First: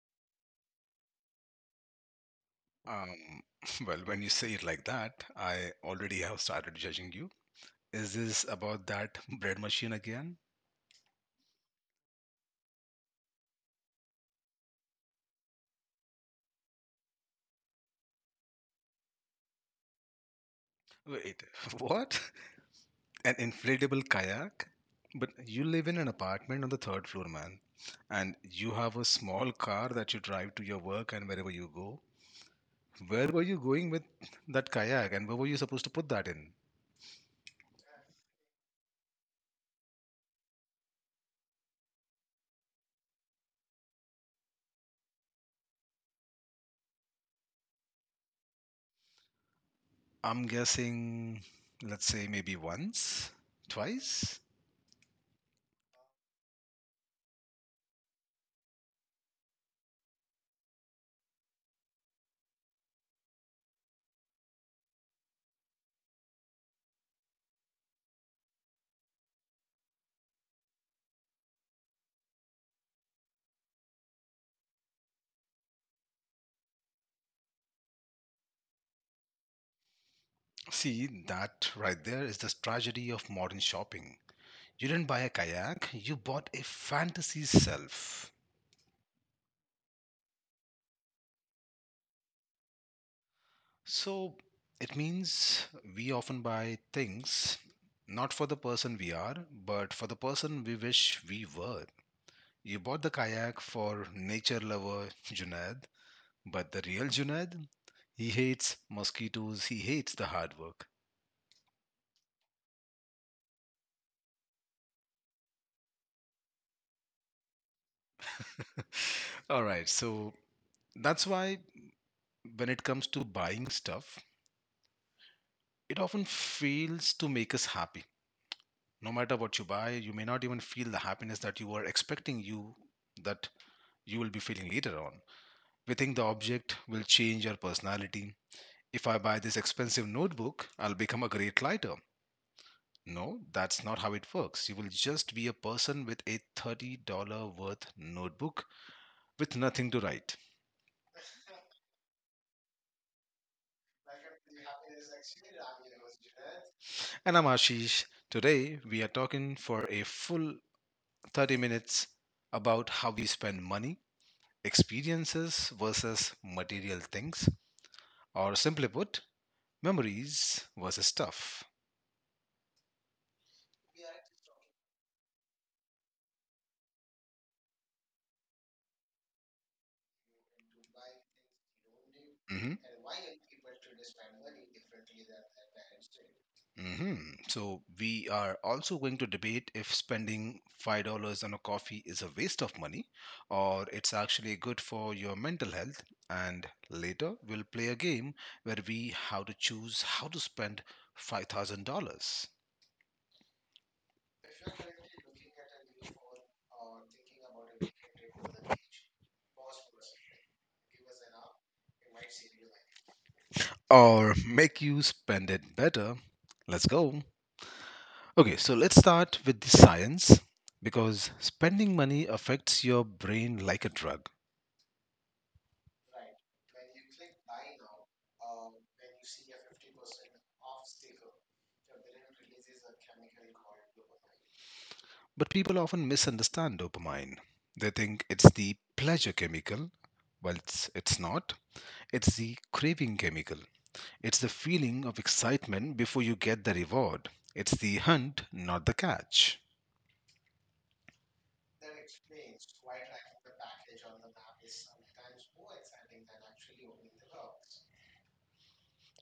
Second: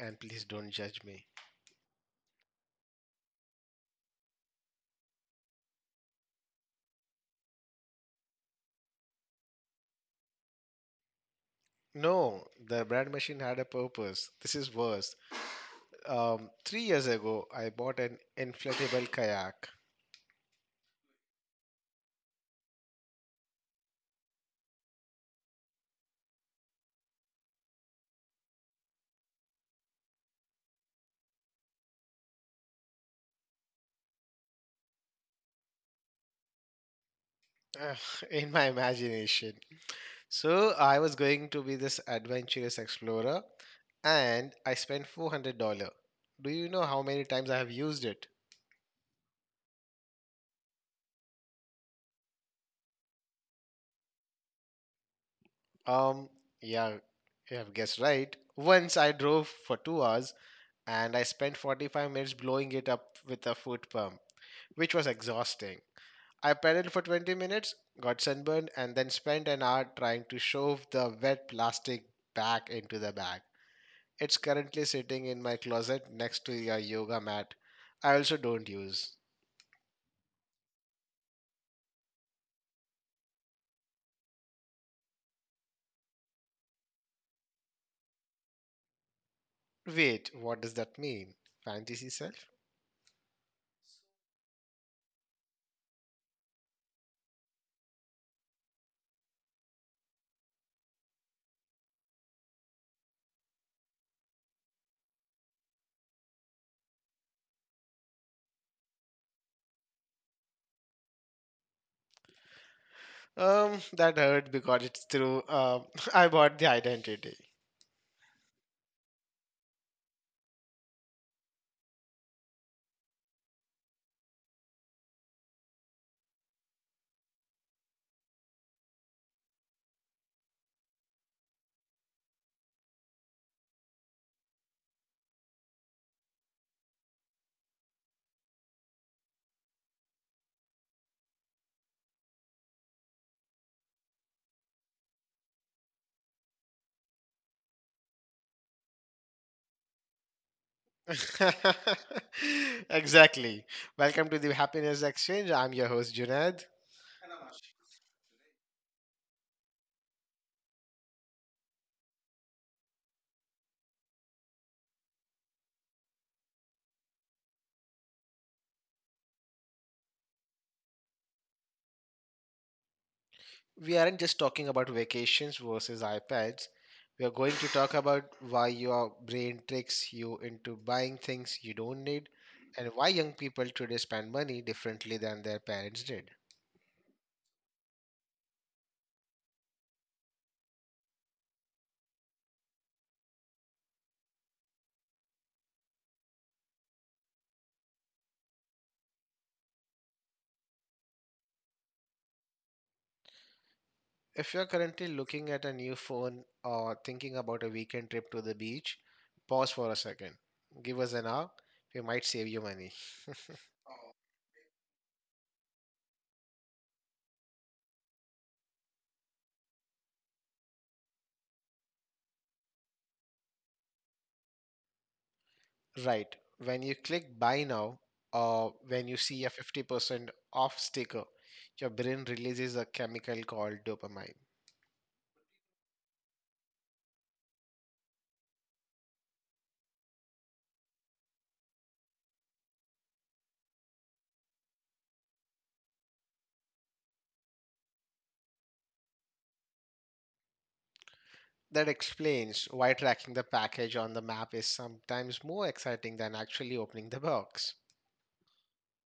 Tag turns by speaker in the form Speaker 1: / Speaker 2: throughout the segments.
Speaker 1: and please don't judge me.
Speaker 2: Um, well, when you say it like that, I already have started judging you. Is this about that bread machine again?
Speaker 1: No, the brand machine had a purpose. This is worse. 3 years ago, I bought an inflatable kayak.
Speaker 2: Wait, what? An inflatable kayak? But you live in an apartment on the third floor, man, and you have a small car that you drive to your work and wherever you go. Where were you going with that kayak, and where were you supposed to put that in?
Speaker 1: Ugh, in my imagination. So I was going to be this adventurous explorer, and I spent $400. Do you know how many times I have used it?
Speaker 2: I'm guessing, let's say maybe once, twice.
Speaker 1: Um, yeah, you have guessed right. Once I drove for 2 hours, and I spent 45 minutes blowing it up with a foot pump, which was exhausting. I pedaled for 20 minutes, got sunburned, and then spent an hour trying to shove the wet plastic back into the bag. It's currently sitting in my closet next to a yoga mat I also don't use.
Speaker 2: See, that right there is the tragedy of modern shopping. You didn't buy a kayak, you bought a fantasy self.
Speaker 1: Wait, what does that mean? Fantasy self?
Speaker 2: So it means we often buy things not for the person we are, but for the person we wish we were. You bought the kayak for nature lover Junaid, but the real Junaid, he hates mosquitoes, he hates the hard work.
Speaker 1: That hurt because it's through. I bought the identity.
Speaker 2: All right, so that's why when it comes to buying stuff, it often fails to make us happy. No matter what you buy, you may not even feel the happiness that you were expecting that you will be feeling later on. We think the object will change your personality. If I buy this expensive notebook, I'll become a great writer. No, that's not how it works. You will just be a person with a $30 worth notebook with nothing to write.
Speaker 1: Exactly. Welcome to the Happiness Exchange. I'm your host, Junaid.
Speaker 2: And I'm Ashish. Today we are talking for a full 30 minutes about how we spend money, experiences versus material things, or simply put, memories versus stuff.
Speaker 1: We aren't just talking about vacations versus iPads. We are going to talk about why your brain tricks you into buying things you don't need,
Speaker 2: Hmm.
Speaker 1: and why young people today spend money differently than their parents did.
Speaker 2: Hmm. So, we are also going to debate if spending $5 on a coffee is a waste of money or it's actually good for your mental health. And later, we'll play a game where we have to choose how to spend $5,000
Speaker 1: If you're currently looking at a new phone or thinking about a weekend trip to the beach, pause for a second. Give us an hour. We might save you money.
Speaker 2: or make you spend it better. Let's go. Okay, so let's start with the science because spending money affects your brain like a drug.
Speaker 1: Right. When you click buy now, or when you see a 50% off sticker, your brain releases a chemical called dopamine.
Speaker 2: But people often misunderstand dopamine. They think it's the pleasure chemical, well, it's not. It's the craving chemical. It's the feeling of excitement before you get the reward. It's the hunt, not the catch.
Speaker 1: That explains why tracking the package on the map is sometimes more exciting than actually opening the box.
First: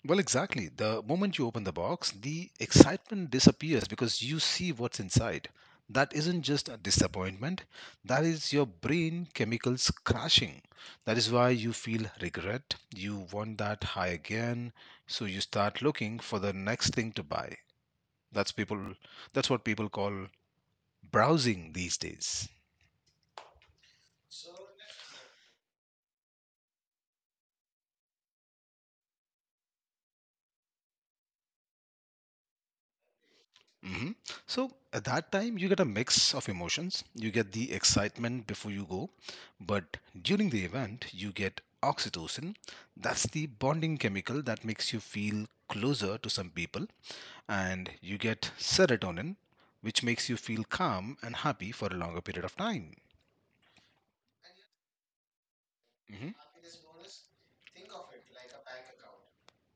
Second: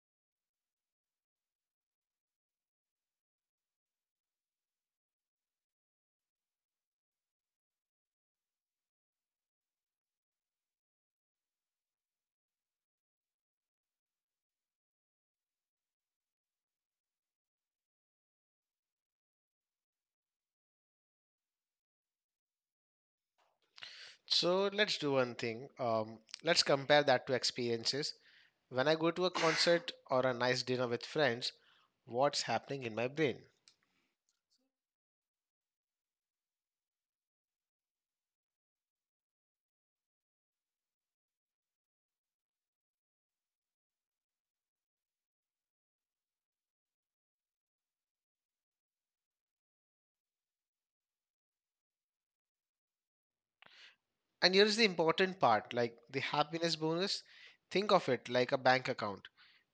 Speaker 2: Well, exactly. The moment you open the box, the excitement disappears because you see what's inside. That isn't just a disappointment, that is your brain chemicals crashing. That is why you feel regret. You want that high again, so you start looking for the next thing to buy. That's people that's what people call browsing these days.
Speaker 1: So let's do one thing. Let's compare that to experiences. When I go to a concert or a nice dinner with friends, what's happening in my brain?
Speaker 2: Hmm. So at that time, you get a mix of emotions. You get the excitement before you go, but during the event, you get oxytocin. That's the bonding chemical that makes you feel closer to some people, and you get serotonin, which makes you feel calm and happy for a longer period of time.
Speaker 1: And here's the important part, like the
Speaker 2: Hmm.
Speaker 1: happiness bonus. Think of it like a bank account.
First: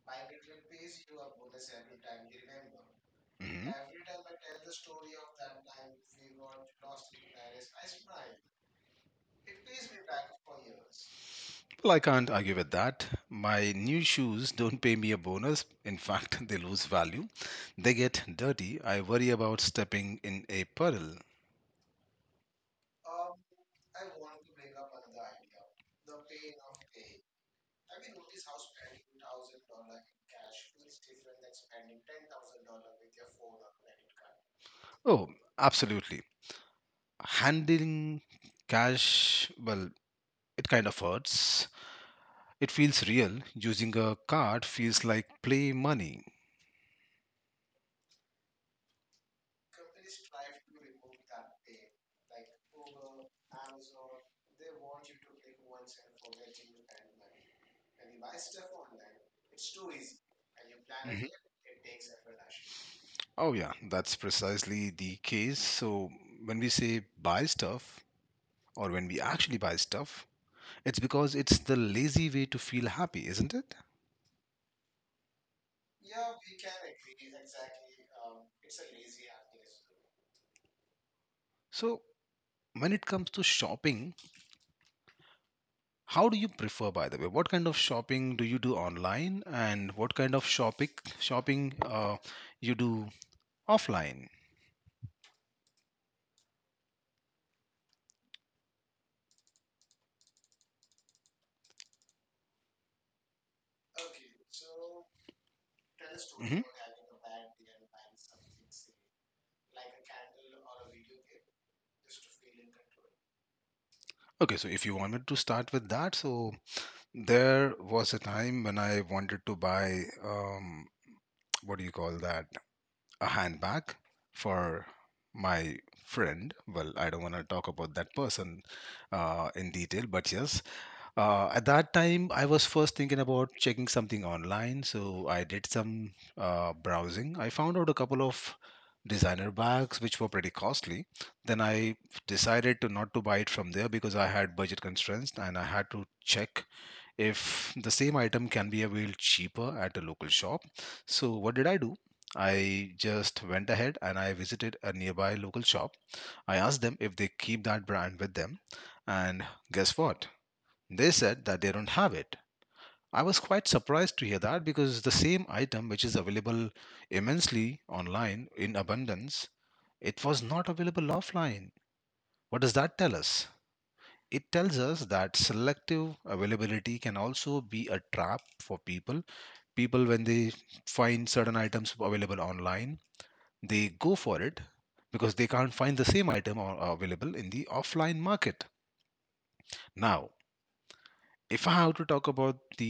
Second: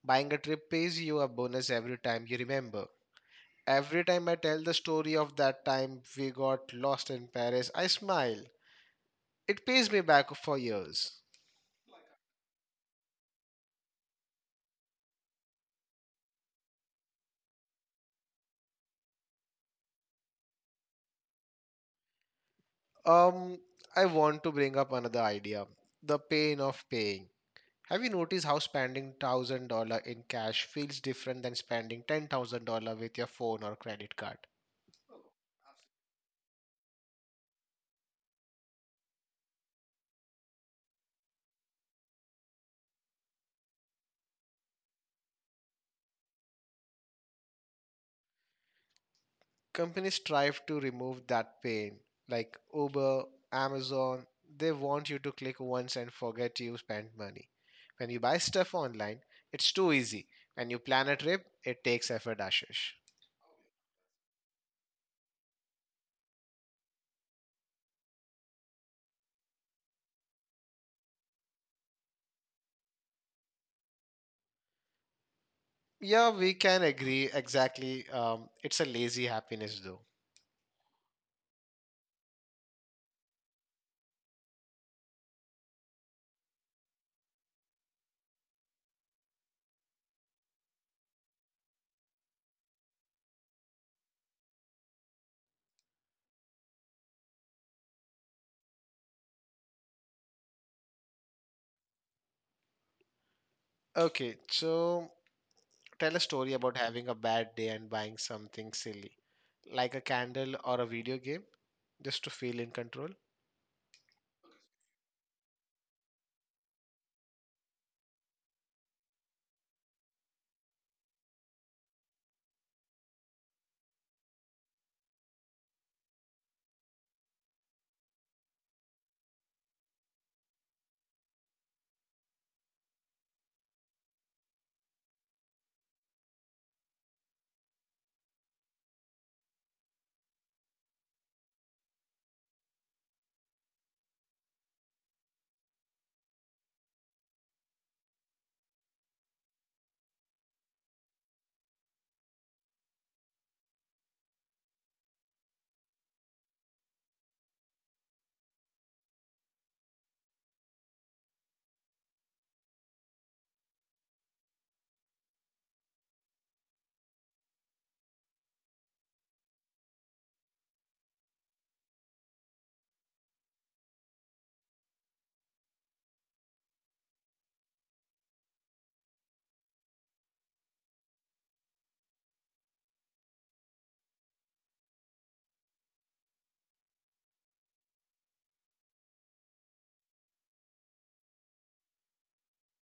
Speaker 1: Buying a trip pays you a bonus every time you remember.
Speaker 2: Hmm.
Speaker 1: Every time I tell the story of that time we got lost in Paris, I smile. It pays me back for years.
Speaker 2: Well, I can't argue with that. My new shoes don't pay me a bonus. In fact, they lose value. They get dirty. I worry about stepping in a puddle.
Speaker 1: Um, I want to bring up another idea, the pain of paying. Have you noticed how spending $1,000 in cash feels different than spending $10,000 with your phone or credit card?
Speaker 2: Oh, absolutely. Handling cash, well, it kind of hurts. It feels real. Using a card feels like play money.
Speaker 1: Companies strive to remove that pain, like Uber, Amazon. They want you to click once and forget you spent money. When you buy stuff online, it's too easy. When you plan a
Speaker 2: Mhm.
Speaker 1: trip, it takes effort, Ashish.
Speaker 2: Oh, yeah, that's precisely the case. So, when we say buy stuff, or when we actually buy stuff, it's because it's the lazy way to feel happy, isn't it?
Speaker 1: Yeah, we can agree exactly. It's a lazy happiness, though.
Speaker 2: So, when it comes to shopping, how do you prefer, by the way? What kind of shopping do you do online, and what kind of shopping you do offline?
Speaker 1: Okay, so tell a story
Speaker 2: Mhm.
Speaker 1: about having a bad day and buying something silly, like a candle or a video game, just to feel in control.
Speaker 2: Okay, so if you want me to start with that, so there was a time when I wanted to buy, what do you call that, a handbag for my friend. Well, I don't want to talk about that person in detail, but yes, at that time I was first thinking about checking something online, so I did some browsing. I found out a couple of designer bags which were pretty costly. Then I decided to not to buy it from there because I had budget constraints and I had to check if the same item can be availed cheaper at a local shop. So, what did I do? I just went ahead and I visited a nearby local shop. I asked them if they keep that brand with them, and guess what? They said that they don't have it. I was quite surprised to hear that because the same item which is available immensely online in abundance, it was not available offline. What does that tell us? It tells us that selective availability can also be a trap for people when they find certain items available online, they go for it because they can't find the same item or available in the offline market. Now, if I have to talk about the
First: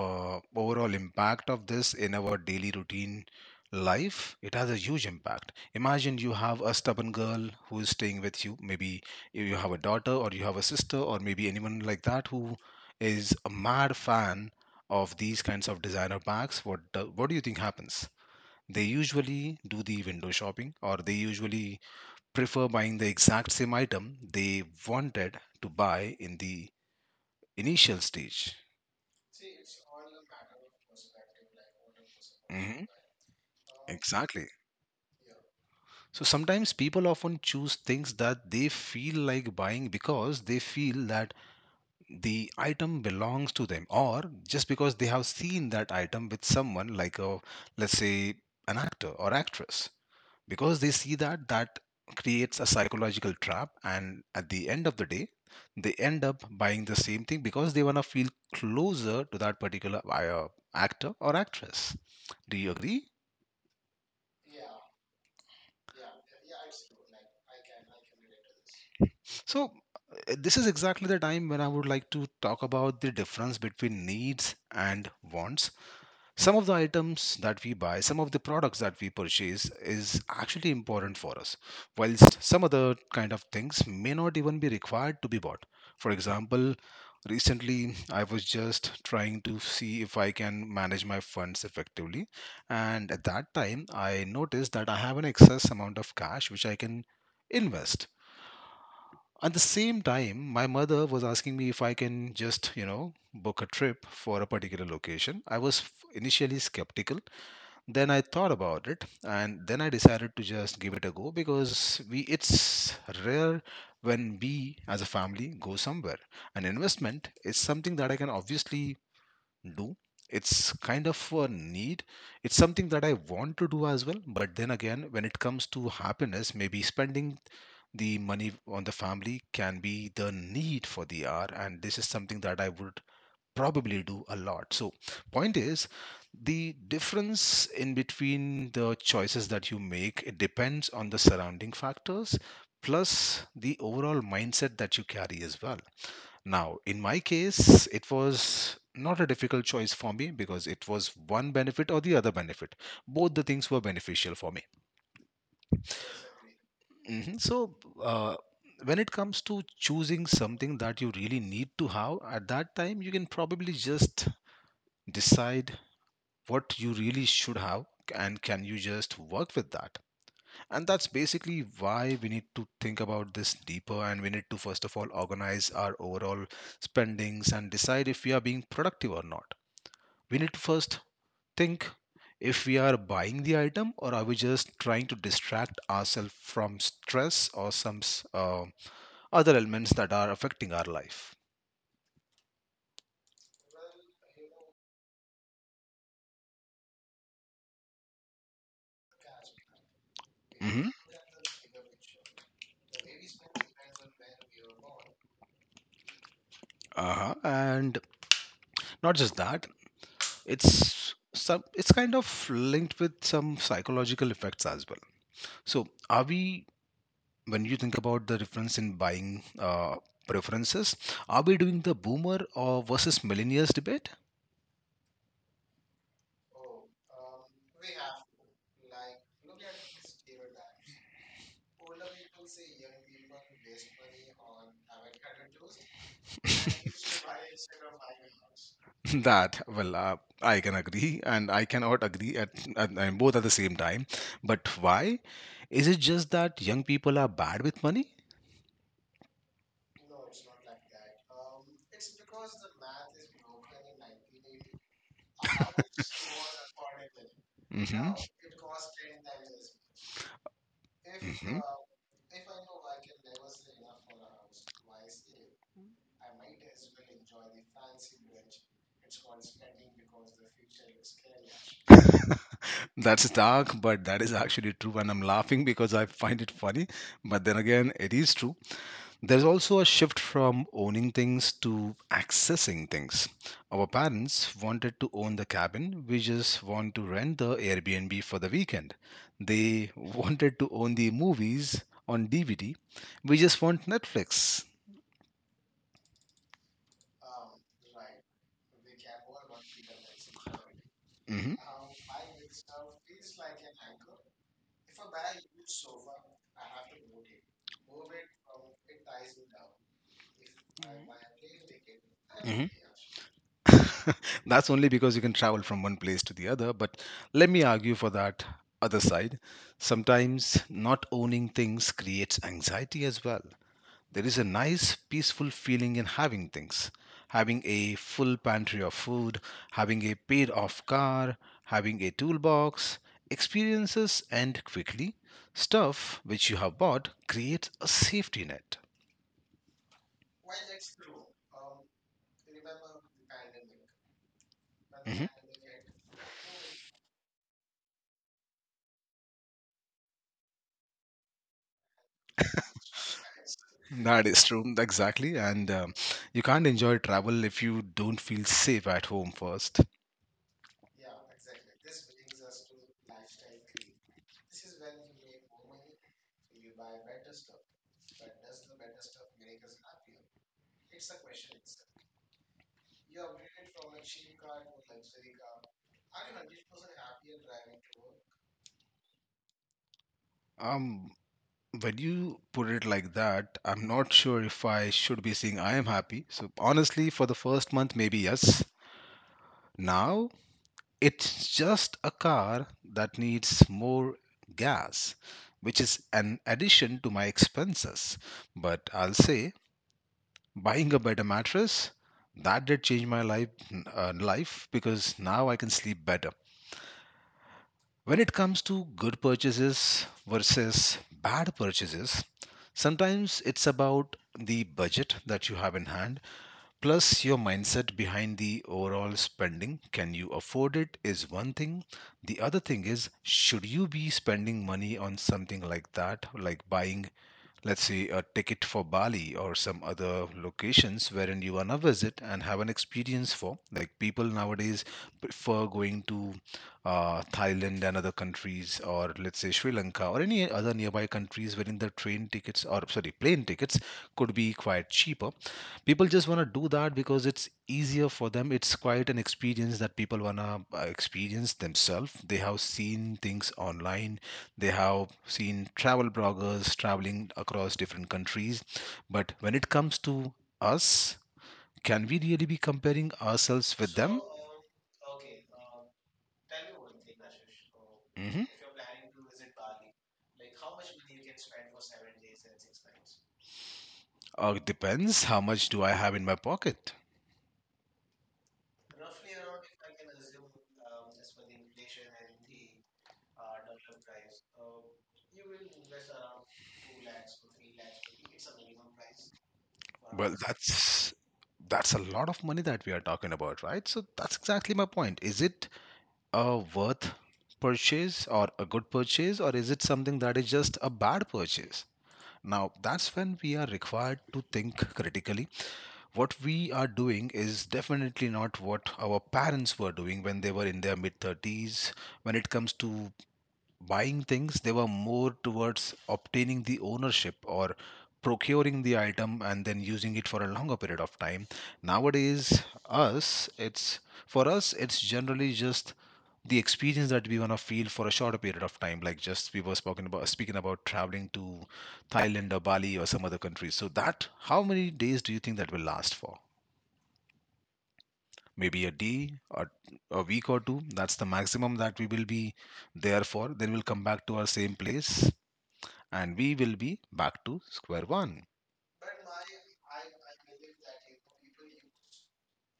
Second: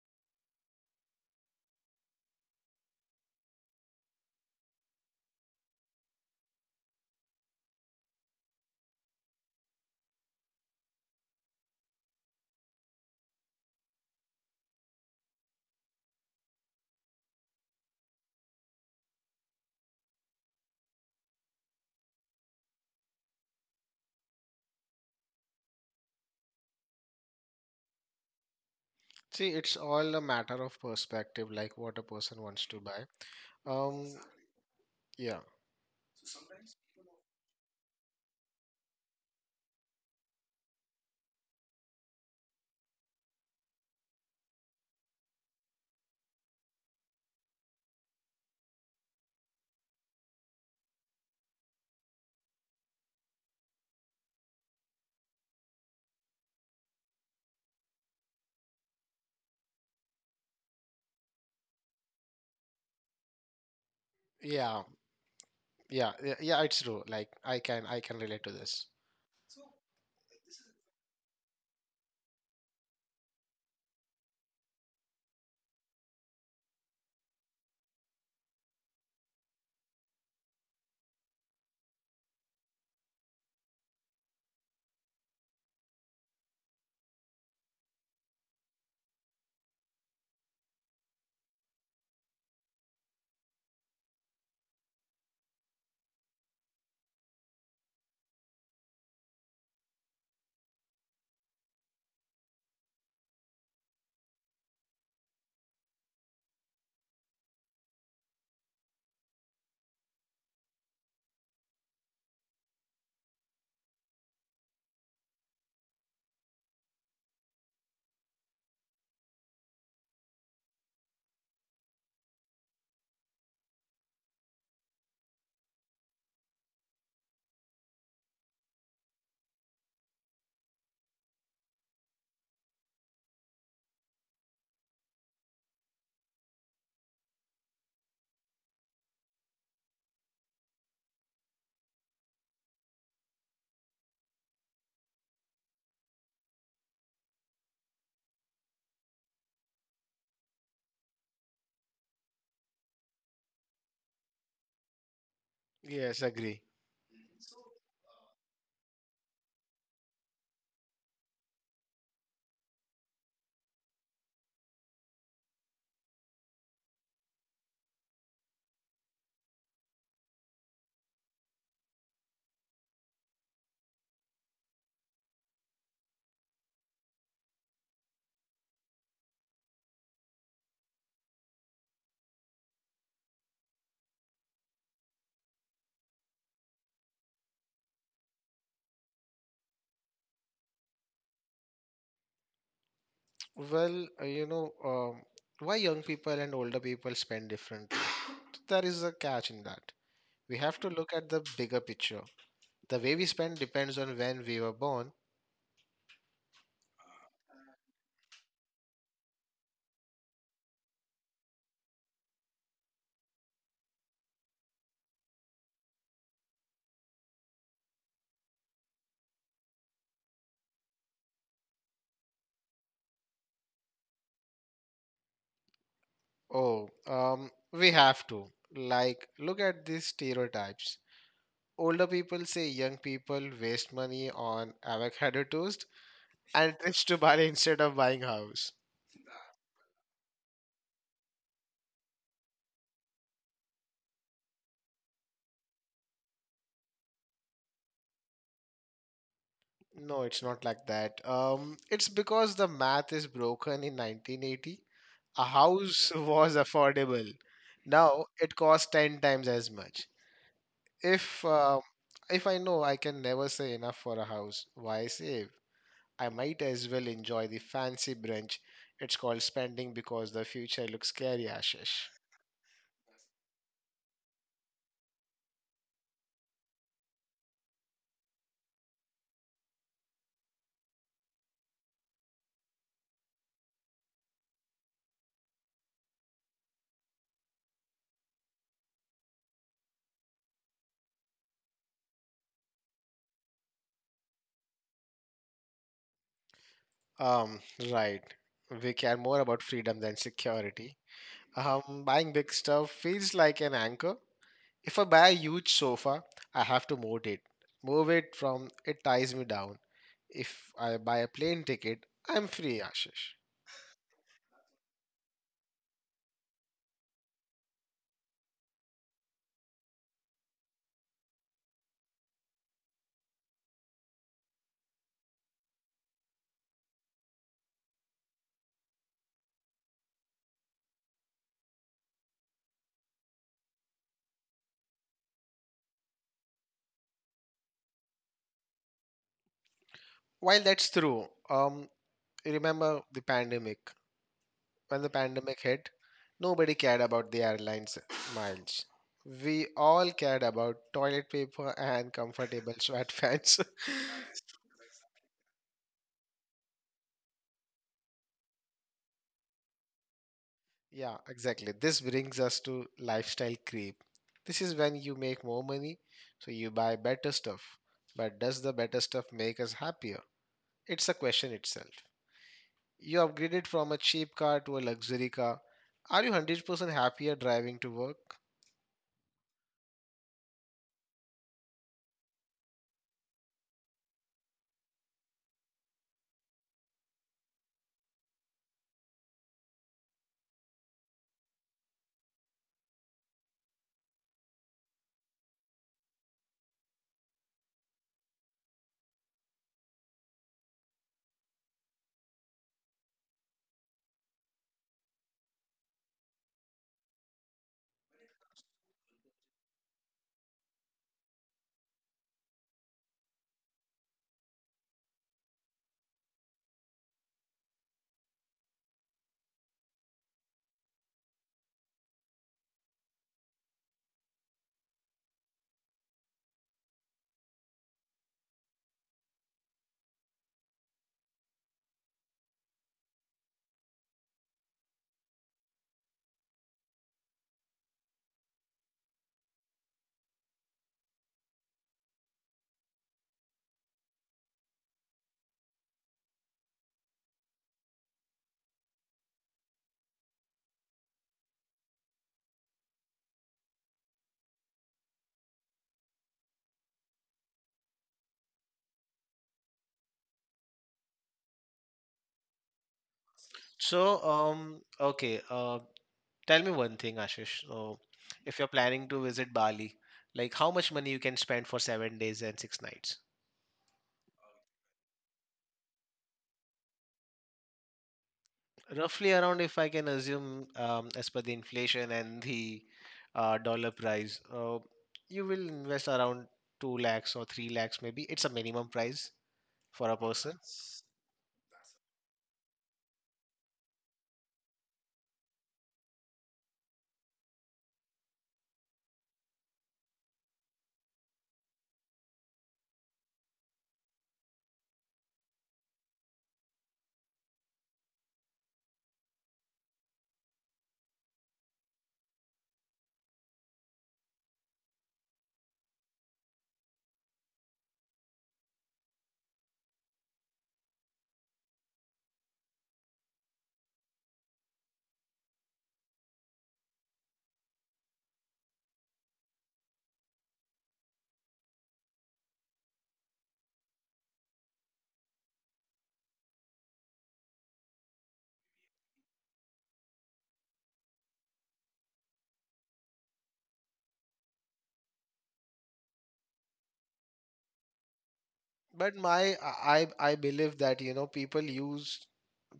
Speaker 2: overall impact of this in our daily routine life, it has a huge impact. Imagine you have a stubborn girl who is staying with you. Maybe you have a daughter or you have a sister or maybe anyone like that who is a mad fan of these kinds of designer bags. What do you think happens? They usually do the window shopping or they usually prefer buying the exact same item they wanted to buy in the initial stage.
Speaker 1: See, it's all a matter of perspective, like what a person wants to
Speaker 2: Mhm.
Speaker 1: buy. Um,
Speaker 2: Exactly.
Speaker 1: yeah,
Speaker 2: So sometimes people often choose things that they feel like buying because they feel that the item belongs to them or just because they have seen that item with someone, like, a let's say, an actor or actress. Because they see that creates a psychological trap, and at the end of the day they end up buying the same thing because they want to feel closer to that particular actor or actress. Do you agree?
Speaker 1: yeah, yeah, yeah, yeah, it's true. Like, I can relate to this.
Speaker 2: So this is exactly the time when I would like to talk about the difference between needs and wants. Some of the items that we buy, some of the products that we purchase is actually important for us, whilst some other kind of things may not even be required to be bought. For example, recently I was just trying to see if I can manage my funds effectively, and at that time I noticed that I have an excess amount of cash which I can invest. At the same time, my mother was asking me if I can just, you know, book a trip for a particular location. I was initially skeptical, then I thought about it, and then I decided to just give it a go because we it's rare when we as a family go somewhere. An investment is something that I can obviously do. It's kind of a need. It's something that I want to do as well. But then again, when it comes to happiness, maybe spending the money on the family can be the need for the hour. And this is something that I would probably do a lot. So point is, the difference in between the choices that you make, it depends on the surrounding factors plus the overall mindset that you carry as well. Now in my case, it was not a difficult choice for me because it was one benefit or the other benefit. Both the things were beneficial for me.
Speaker 1: Yes, agree.
Speaker 2: Mhm. So uh, when it comes to choosing something that you really need to have, at that time you can probably just decide what you really should have and can you just work with that. And that's basically why we need to think about this deeper, and we need to first of all organize our overall spendings and decide if we are being productive or not. We need to first think if we are buying the item or are we just trying to distract ourselves from stress or some uh, other elements that are affecting our life.
Speaker 1: Well, why young people and older people spend differently? There is a catch in that. We have to
Speaker 2: Hmm.
Speaker 1: look at the bigger picture. The way we spend depends on when we were born.
Speaker 2: Uh-huh. And not just that, it's some, it's kind of linked with some psychological effects as well. So are we, when you think about the difference in buying preferences, are we doing the boomer or versus millennials debate?
Speaker 1: Oh, we have to. Like, look at these stereotypes. Older people say young people waste money on avocado toast and trips to Bali instead of buying house.
Speaker 2: that well, I can agree and I cannot agree at both at the same time. But why, is it just that young people are bad with money?
Speaker 1: No, it's not like that. It's because the math is broken in 1980. A house was affordable.
Speaker 2: Hmm.
Speaker 1: Now it costs 10 times as much. If
Speaker 2: Hmm.
Speaker 1: um, if I know I can never say enough for a house, why save? I might as well enjoy the fancy brunch. It's called spending because the future looks scary, Ashish.
Speaker 2: That's dark, but that is actually true, and I'm laughing because I find it funny. But then again, it is true. There's also a shift from owning things to accessing things. Our parents wanted to own the cabin, we just want to rent the Airbnb for the weekend. They wanted to own the movies on DVD, we just want Netflix.
Speaker 1: Um, right. We care more about freedom than security.
Speaker 2: Hmm.
Speaker 1: Buying big stuff feels like an anchor. If I buy a huge sofa, I have to move it. Move it from It ties me down. If I buy a plane ticket, I'm
Speaker 2: Hmm.
Speaker 1: free, Ashish.
Speaker 2: That's only because you can travel from one place to the other, but let me argue for that other side. Sometimes not owning things creates anxiety as well. There is a nice, peaceful feeling in having things. Having a full pantry of food, having a paid off car, having a toolbox, experiences, and quickly, stuff which you have bought creates a safety net.
Speaker 1: While that's true, remember the pandemic. When the
Speaker 2: Mhm.
Speaker 1: pandemic hit, nobody cared about the airlines miles. We all cared about toilet paper and comfortable sweatpants.
Speaker 2: That is true, exactly. And You can't enjoy travel if you don't feel safe at home first.
Speaker 1: Yeah, exactly. This brings us to lifestyle creep. This is when you make more money, so you buy better stuff. But does the better stuff make us happier? It's a question itself. You upgraded from a cheap car to a luxury car. Are you 100% happier driving to work?
Speaker 2: Um, when you put it like that, I'm not sure if I should be saying I am happy. So honestly, for the first month, maybe yes. Now it's just a car that needs more gas, which is an addition to my expenses. But I'll say buying a better mattress that did change my life because now I can sleep better. When it comes to good purchases versus bad purchases, sometimes it's about the budget that you have in hand. Plus, your mindset behind the overall spending, can you afford it is one thing. The other thing is, should you be spending money on something like that, like buying, let's say, a ticket for Bali or some other locations wherein you wanna visit and have an experience for. Like, people nowadays prefer going to Thailand and other countries, or let's say Sri Lanka or any other nearby countries, wherein the train tickets or sorry plane tickets could be quite cheaper. People just wanna do that because it's easier for them. It's quite an experience that people wanna experience themselves. They have seen things online, they have seen travel bloggers traveling across different countries. But when it comes to us, can we really be comparing ourselves with them?
Speaker 1: So, okay. Tell me one thing, Ashish. So,
Speaker 2: Mm-hmm.
Speaker 1: if you're planning to visit Bali, like how much money you can spend for 7 days and 6 nights?
Speaker 2: It depends, how much do I have in my pocket?
Speaker 1: Roughly around, if I can assume, as per the inflation and the dollar price, you will invest around 2 lakhs or 3 lakhs, maybe. It's a minimum price for a
Speaker 2: Well,
Speaker 1: person.
Speaker 2: that's a lot of money that we are talking about, right? So that's exactly my point. Is it a worth purchase or a good purchase, or is it something that is just a bad purchase? Now, that's when we are required to think critically. What we are doing is definitely not what our parents were doing when they were in their mid 30s. When it comes to buying things, they were more towards obtaining the ownership or procuring the item and then using it for a longer period of time. Nowadays, us, it's for us, it's generally just the experience that we want to feel for a shorter period of time, like just we were spoken about speaking about traveling to Thailand or Bali or some other countries. So that, how many days do you think that will last for? Maybe a day or a week or two. That's the maximum that we will be there for. Then we'll come back to our same place and we will be back to square one.
Speaker 1: But my I believe that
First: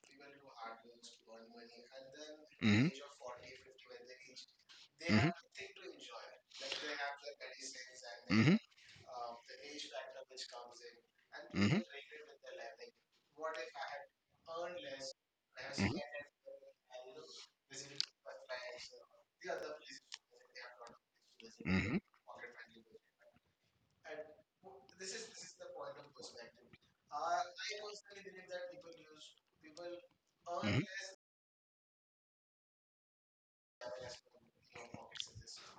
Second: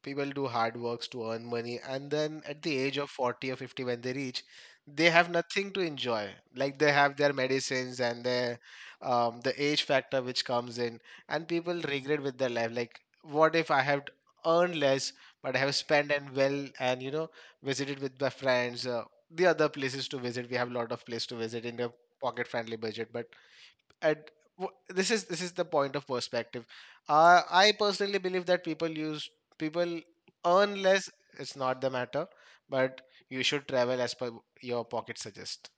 Speaker 1: people do hard works to earn money, and then at the
Speaker 2: Mhm,
Speaker 1: age of 40 or 50, when they reach, they have
Speaker 2: mhm,
Speaker 1: nothing to enjoy, like they have their medicines and
Speaker 2: mhm,
Speaker 1: the age factor which comes in, and people
Speaker 2: mhm,
Speaker 1: regret with their life, like what if I have earned less but I have
Speaker 2: mhm,
Speaker 1: spent, and, well, and visited with my friends, the other places to visit. We have a lot of place to visit in a
Speaker 2: mhm,
Speaker 1: pocket friendly budget, at this is the point of perspective. I personally believe that people
Speaker 2: mhm.
Speaker 1: earn less, it's not the matter, but you should travel as per your pocket suggest.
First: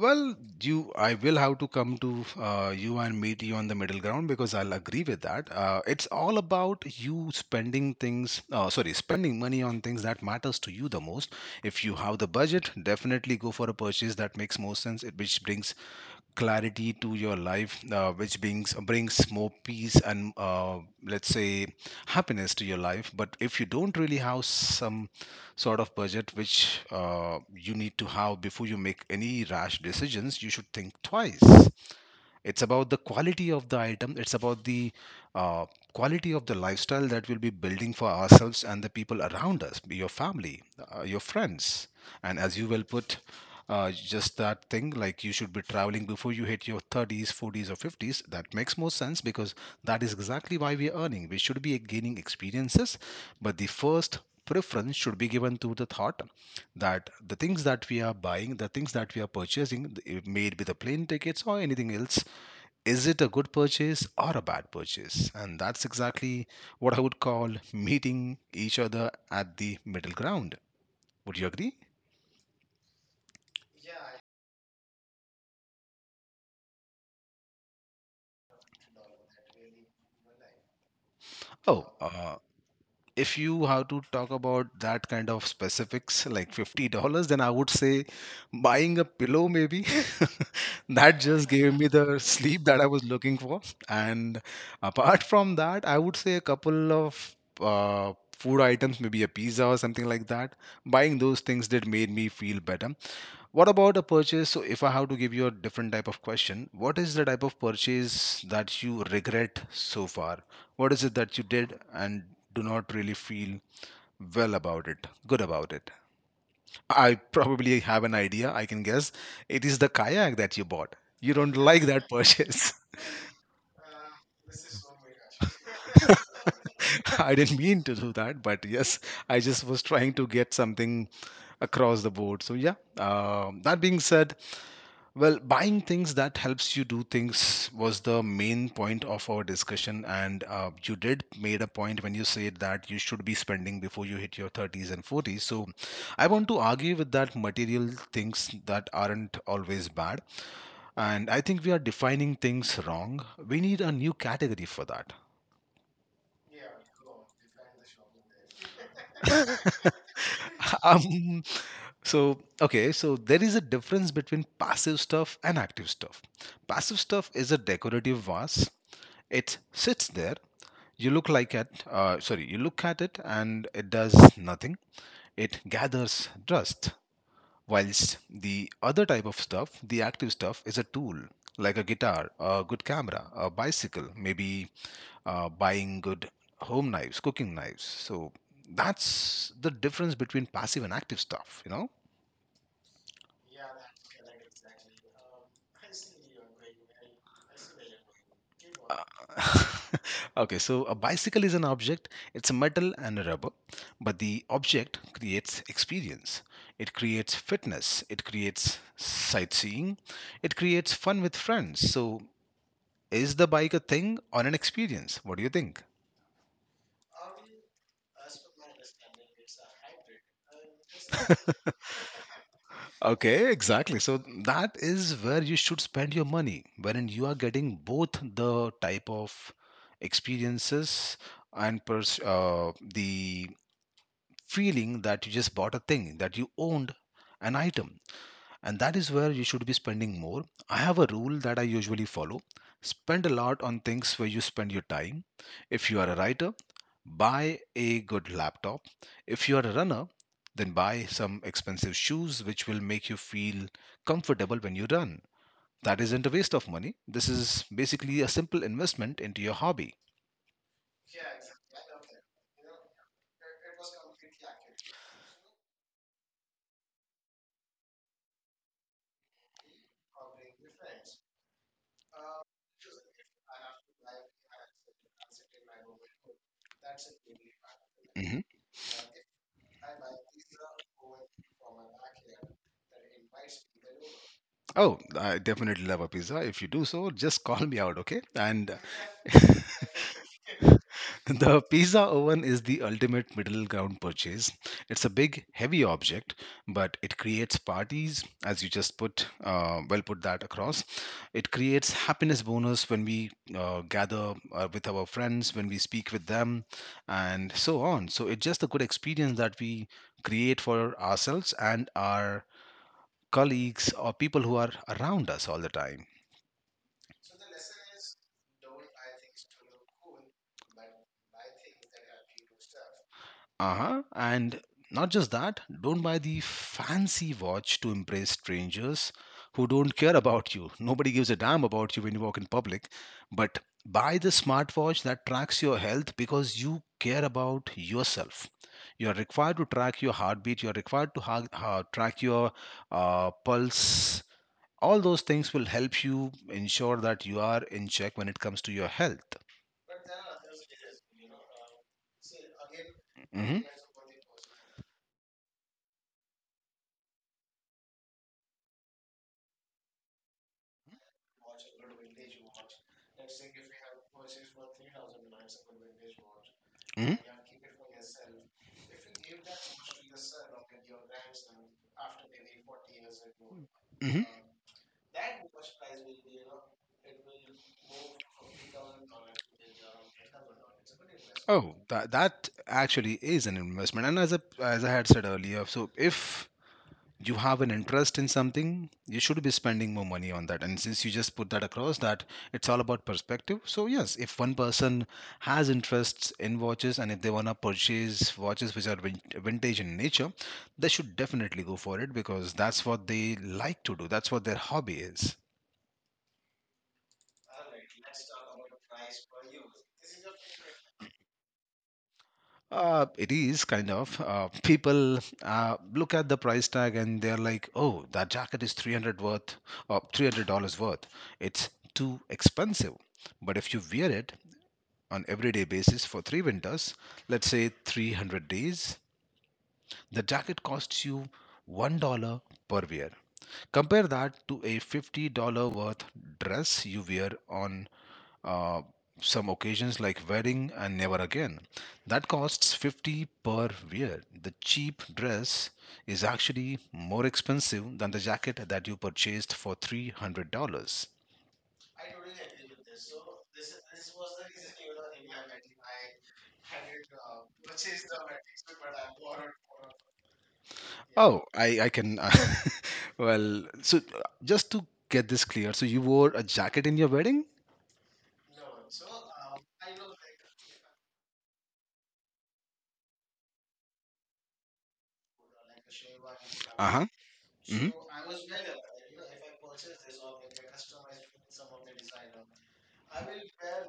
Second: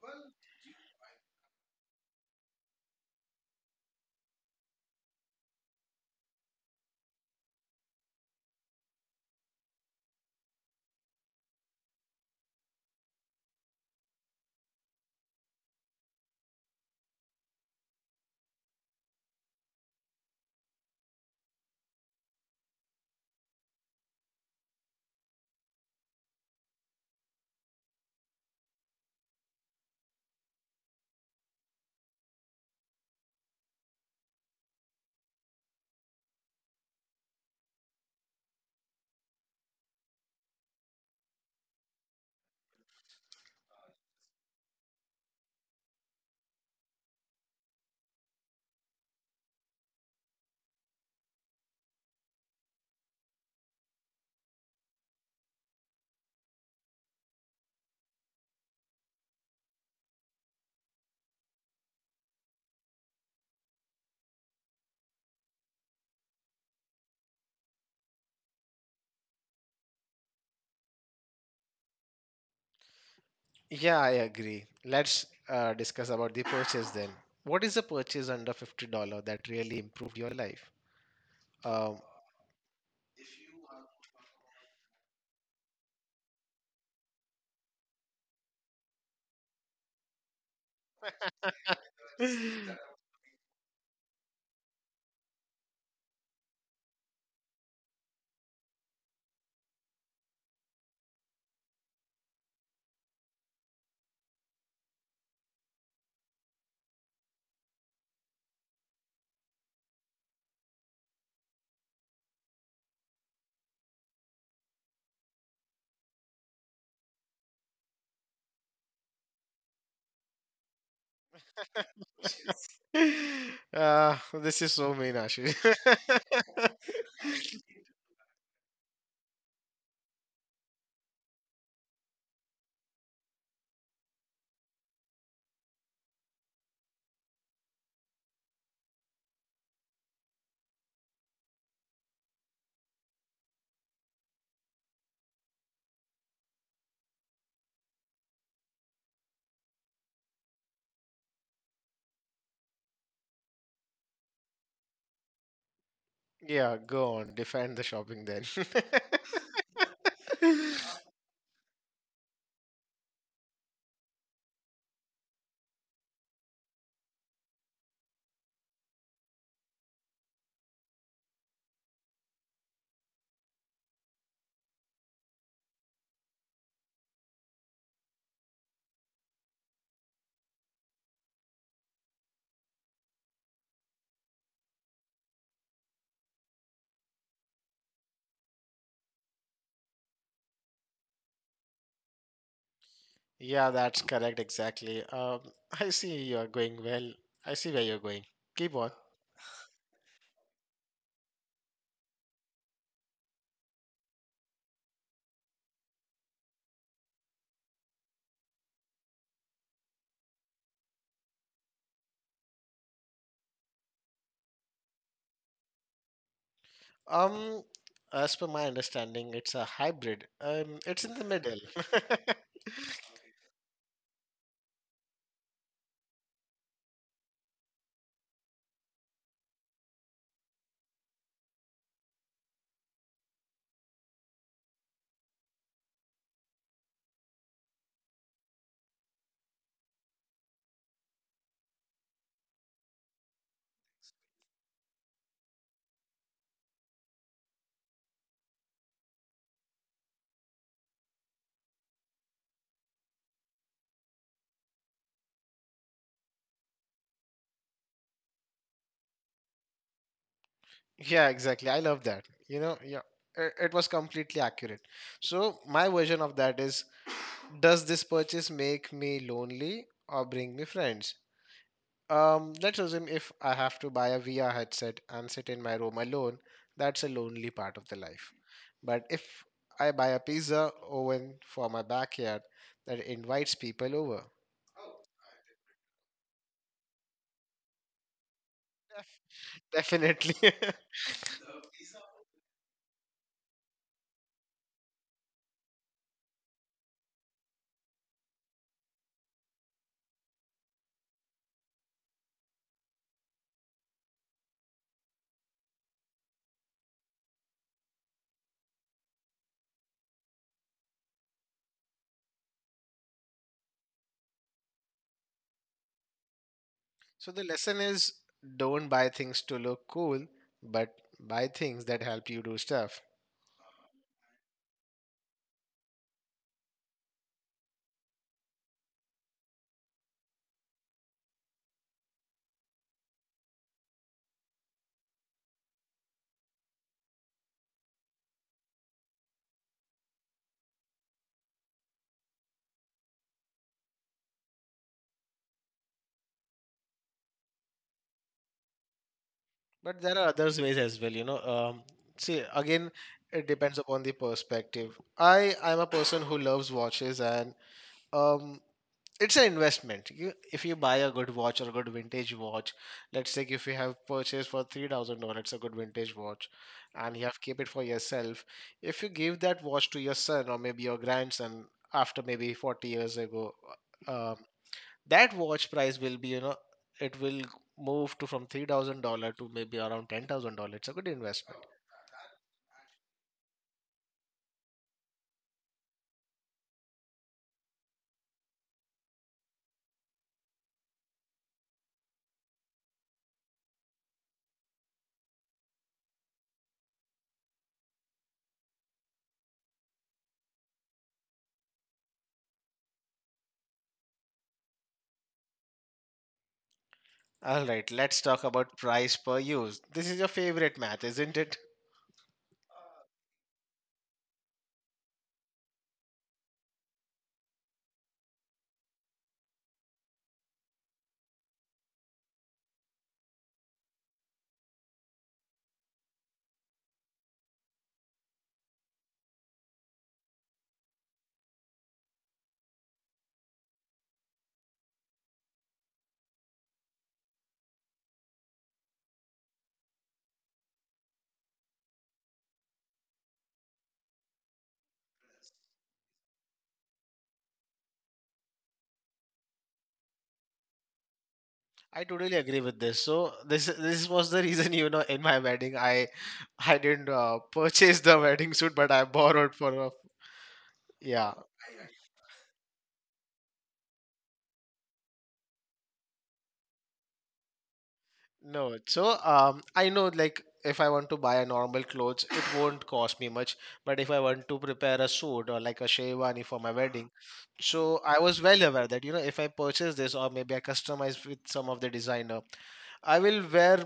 Speaker 2: Well, I will have to come to you and meet you on the middle ground because I'll agree with that. It's all about you spending spending money on things that matters to you the most. If you have the budget, definitely go for a purchase that makes more which brings clarity to your life, which brings more peace and, let's say, happiness to your life. But if you don't really have some sort of budget which, you need to have before you make any rash decisions, you should think twice. It's about the quality of the item, it's about the, uh, quality of the lifestyle that we'll be building for ourselves and the people around us, your family, your friends, and as you well put, just that thing, like, you should be traveling before you hit your 30s, 40s, or 50s. That makes more sense because that is exactly why we are earning, we should be gaining experiences. But the first preference should be given to the thought that the things that we are buying, the things that we are purchasing, it may be the plane tickets or anything else, is it a good purchase or a bad purchase? And that's exactly what I would call meeting each other at the middle ground. Would you agree?
Speaker 1: Yeah, I agree. Let's discuss about the purchase, then. What is a purchase under $50 that really improved your life?
Speaker 2: Oh,
Speaker 1: um,
Speaker 2: if you have to talk about that kind of specifics, like $50, then I would say buying a pillow, maybe. That just gave me the sleep that I was looking for. And apart from that, I would say a couple of food items, maybe a pizza or something like that. Buying those things did made me feel better. What about a purchase? So, if I have to give you a different type of question, what is the type of purchase that you regret so far? What is it that you did and do not really feel well about it, good about it? I probably have an idea. I can guess it is the kayak that you bought. You don't like that purchase.
Speaker 1: this is so mean, Ashish.
Speaker 2: I didn't mean to do that, but yes, I just was trying to get something across the board. So, yeah, that being said, well, buying things that helps you do things was the main point of our discussion, and, you did made a point when you said that you should be spending before you hit your 30s and 40s. So, I want to argue with that, material things that aren't always bad, and I think we are defining things wrong. We need a new category for that.
Speaker 1: Yeah, go on. Define the shopping then.
Speaker 2: um, okay, so there is a difference between passive stuff and active stuff. Passive stuff is a decorative vase. It sits there. You look at it and it does nothing, it gathers dust. Whilst the other type of stuff, the active stuff, is a tool, like a guitar, a good camera, a bicycle, maybe, buying good home knives, cooking knives. So that's the difference between passive and active stuff, you know.
Speaker 1: Yeah, that's correct. Exactly. I see you're going well. I see where you're going. Keep on.
Speaker 2: uh, Okay, so a bicycle is an object, it's a metal and a rubber, but the object creates experience. It creates fitness, it creates sightseeing, it creates fun with friends. So, is the bike a thing or an experience? What do you think?
Speaker 1: Um, as per my understanding, it's a hybrid. It's in the middle.
Speaker 2: Okay, exactly. So, that is where you should spend your money, wherein you are getting both the type of experiences and the feeling that you just bought a thing, that you owned an item, and that is where you should be spending more. I have a rule that I usually follow: spend a lot on things where you spend your time. If you are a writer, buy a good laptop. If you are a runner, then buy some expensive shoes which will make you feel comfortable when you run. That isn't a waste of money. This is basically a simple investment into your hobby.
Speaker 1: Yeah, exactly. I love that. You know, yeah, it was completely accurate. So my version of that is, does this purchase make me lonely or bring me friends? Let's assume if I have to buy a VR headset and sit in my room alone, that's a lonely part of the life.
Speaker 2: Hmm.
Speaker 1: But if I buy a pizza oven for my backyard that invites people over.
Speaker 2: Oh, I definitely love a pizza. If you do so, just call me out, okay? And
Speaker 1: Def- Definitely.
Speaker 2: the pizza oven is the ultimate middle ground purchase. It's a big, heavy object, but it creates parties, as you just put, well put that across. It creates happiness bonus when we, gather, with our friends, when we speak with them, and so on. So it's just a good experience that we create for ourselves and our colleagues or people who are around us all the time.
Speaker 1: So the lesson is, don't buy things to look cool, but buy things that help you do stuff.
Speaker 2: Uh-huh. And not just that, don't buy the fancy watch to impress strangers who don't care about you. Nobody gives a damn about you when you walk in public. But buy the smartwatch that tracks your health because you care about yourself. You are required to track your heartbeat. You are required to track your, pulse. All those things will help you ensure that you are in check when it comes to your health.
Speaker 1: But there are others ways as well, See, again, it
Speaker 2: Hmm,
Speaker 1: depends upon the perspective. I'm a person who loves watches, and um it's an investment. If you buy a good watch or a good vintage watch, let's say if you have purchased for $3,000 a good vintage watch
Speaker 2: hmm,
Speaker 1: and you have kept it for yourself, if you give that watch to your son or maybe your grandson after maybe 40 years ago,
Speaker 2: hmm.
Speaker 1: um, that watch price will be, it will move to from $3,000 to maybe around $10,000. It's a good investment.
Speaker 2: Oh, that that actually is an investment. And as a as I had said earlier, so if you have an interest in something, you should be spending more money on that. And since you just put that across that it's all about perspective. So yes, if one person has interests in watches and if they wanna purchase watches which are vintage in nature, they should definitely go for it because that's what they like to do. That's what their hobby is.
Speaker 1: All right, let's talk about price per use. This is your favorite math, isn't it?
Speaker 2: It is kind of. People, look at the price tag and they're like, "Oh, that jacket is 300 worth, or $300 worth. It's too expensive." But if you wear it on everyday basis for three winters, let's say 300 days, the jacket costs you $1 per wear. Compare that to a $50 worth dress you wear on, uh, some occasions like wedding and never again, that costs 50 per wear. The cheap dress is actually more expensive than the jacket that you purchased for $300.
Speaker 1: I totally agree with this. So this was the reason, in my wedding I didn't purchase the wedding suit, but I borrowed for a, yeah.
Speaker 2: I can well, so, just to get this clear, so you wore a jacket in your wedding?
Speaker 1: No, so I know, like if I want to buy a normal clothes, it won't cost me much. But if I want to prepare a suit or like a sherwani for my
Speaker 2: Uh-huh.
Speaker 1: wedding, so
Speaker 2: Hmm.
Speaker 1: I was well aware that, if I purchase this or maybe I customize with some of the designer, I will wear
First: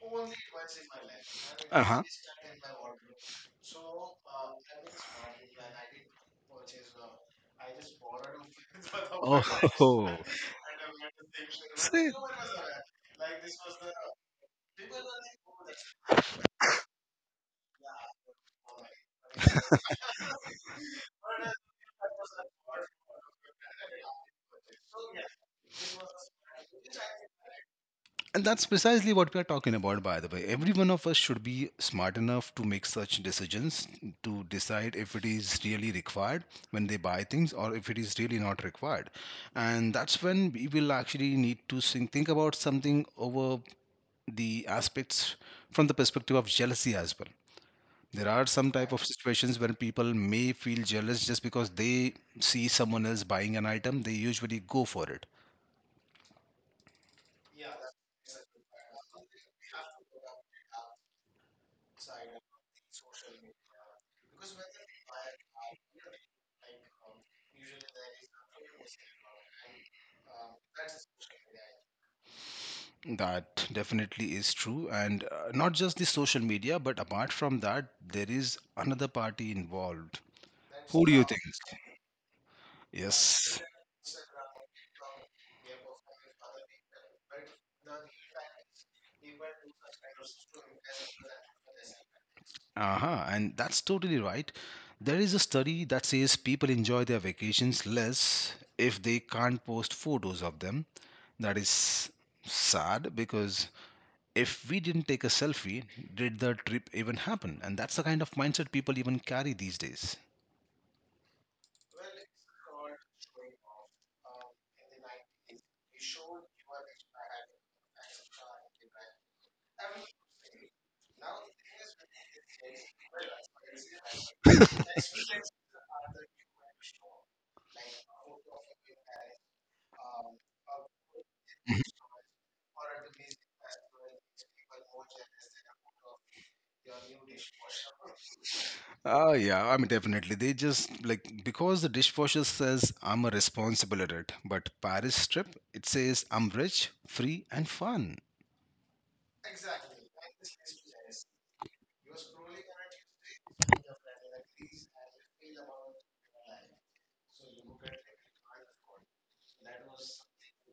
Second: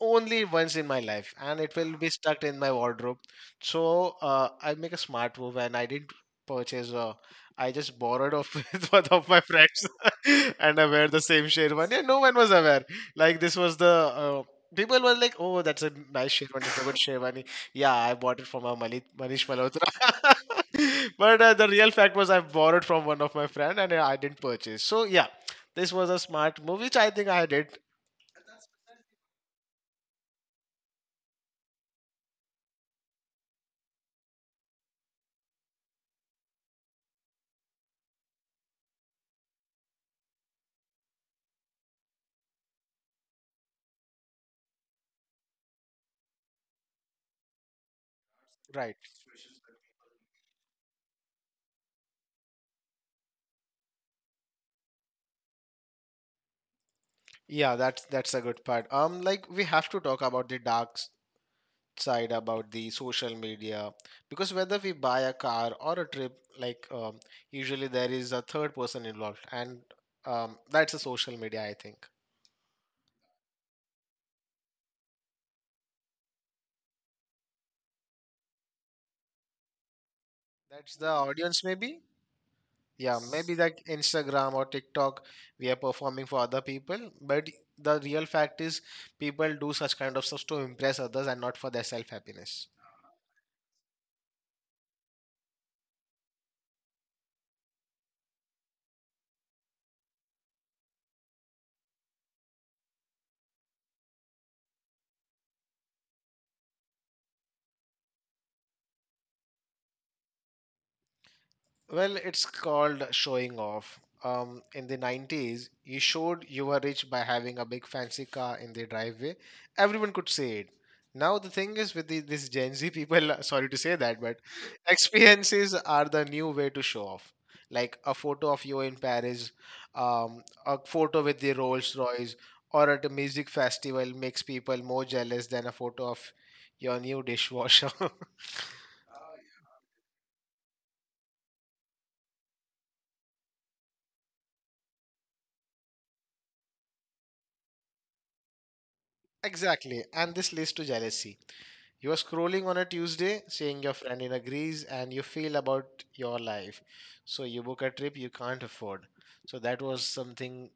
Speaker 1: only once in my life, and it will
Speaker 2: Uh-huh.
Speaker 1: be stuck in my wardrobe. So I make a smart move, and I didn't purchase. I just borrowed off with one of my friends.
Speaker 2: Oh,
Speaker 1: And I wear the same sherwani, and
Speaker 2: see,
Speaker 1: no one was aware. Like, this was the uh, people were like, oh, that's a nice sherwani, it's a good sherwani. Yeah, I bought it from a Manish Malhotra. But the real fact was I borrowed from one of my friend, and I didn't purchase, so yeah, this was a smart move, which I think I did
Speaker 2: and that's precisely what we are talking about, by the way. Every one of us should be smart enough to make such decisions to decide if it is really required when they buy things or if it is really not required. And that's when we will actually need to think about something over the aspects from the perspective of jealousy as well. There are some type
Speaker 1: right.
Speaker 2: of situations when people may feel jealous just because they see someone else buying an item they usually go for it.
Speaker 1: Yeah, that's a good part. Like, we have to talk about the dark side about the social media, because whether we buy a car or a trip, like, usually there is a third person involved, and, that's a social media, I think.
Speaker 2: That definitely is true and not just the social media, but apart from that there is another party involved. Who
Speaker 1: That's
Speaker 2: do
Speaker 1: the
Speaker 2: you think?
Speaker 1: audience, maybe. Yeah,
Speaker 2: Yes.
Speaker 1: maybe like Instagram or TikTok, we are performing for other people, but the real fact is people do such kind of stuff to impress others and not for their self happiness.
Speaker 2: Uh-huh. And that's totally right. There is a study that says people enjoy their vacations less if they can't post photos of them. That is sad because if we didn't take a selfie, did the trip even happen? And that's the kind of mindset people even carry these days.
Speaker 1: Well, it's called showing off. In the 90s, you showed you were rich by having a big fancy car in the driveway. Everyone could say it. Now, the thing is with this Gen Z people, sorry to say that, but experiences are the new way to show off. Like a photo of you in Paris, a photo with the
Speaker 2: Mhm.
Speaker 1: Rolls Royce, or at a music festival makes people more jealous than a photo of your new dishwasher.
Speaker 2: Ah, yeah, I mean, definitely. They just like because the dishwasher says I'm a responsible adult, but Paris trip, it says I'm rich, free, and fun.
Speaker 1: Exactly, and this leads to jealousy. You are scrolling on a Tuesday, seeing your friend in a grease, and you feel about your life. So you book a trip you can't afford. So that was something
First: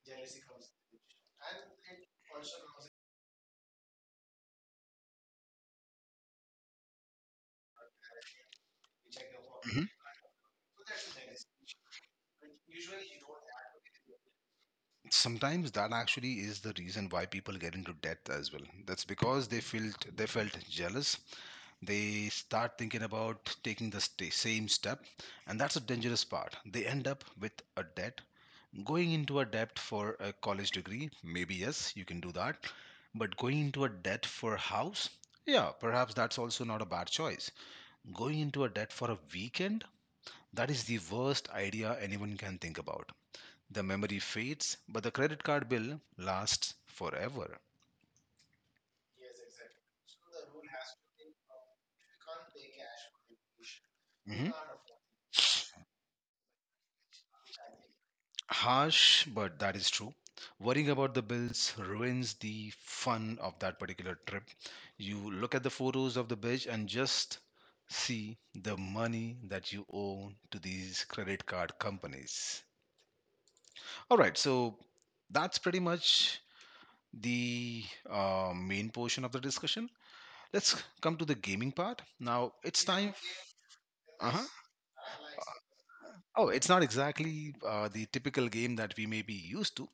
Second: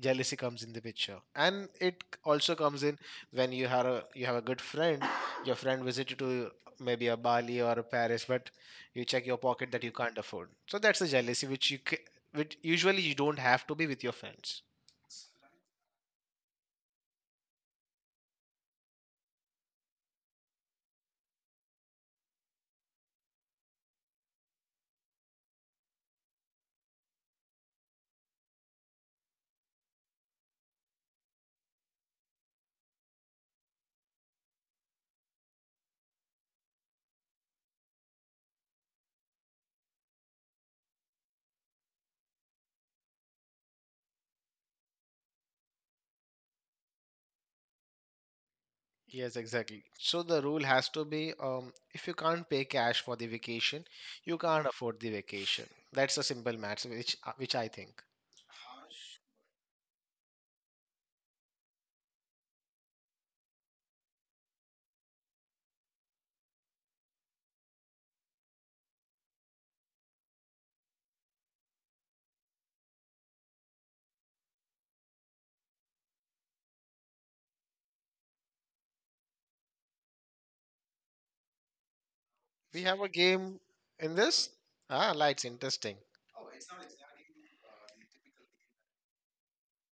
Speaker 1: jealousy comes in the picture, and it also comes in when you have a good friend. Your friend visited to maybe a Bali or a Paris, but you check your pocket
Speaker 2: Mhm.
Speaker 1: that you can't afford. So that's the jealousy which usually you don't have to be with your friends.
Speaker 2: Sometimes that actually is the reason why people get into debt as well. That's because they felt jealous. They start thinking about taking the same step, and that's a dangerous part. They end up with a debt. Going into a debt for a college degree, maybe yes, you can do that. But going into a debt for a house, yeah, perhaps that's also not a bad choice. Going into a debt for a weekend, that is the worst idea anyone can think about. The memory fades, but the credit card bill lasts forever.
Speaker 1: Yes, exactly. So the rule has to be, if you can't pay cash for the vacation, you
Speaker 2: Mhm.
Speaker 1: can't afford the vacation. That's a simple math, which I think.
Speaker 2: Harsh, but that is true. Worrying about the bills ruins the fun of that particular trip. You look at the photos of the beach and just see the money that you owe to these credit card companies. All right, so that's pretty much the main portion of the discussion. Let's come to the gaming part. Now
Speaker 1: We
Speaker 2: it's
Speaker 1: have a
Speaker 2: time.
Speaker 1: game in
Speaker 2: Uh huh.
Speaker 1: this. Ah, lights interesting.
Speaker 2: Oh, it's not exactly the typical game that we may be used to,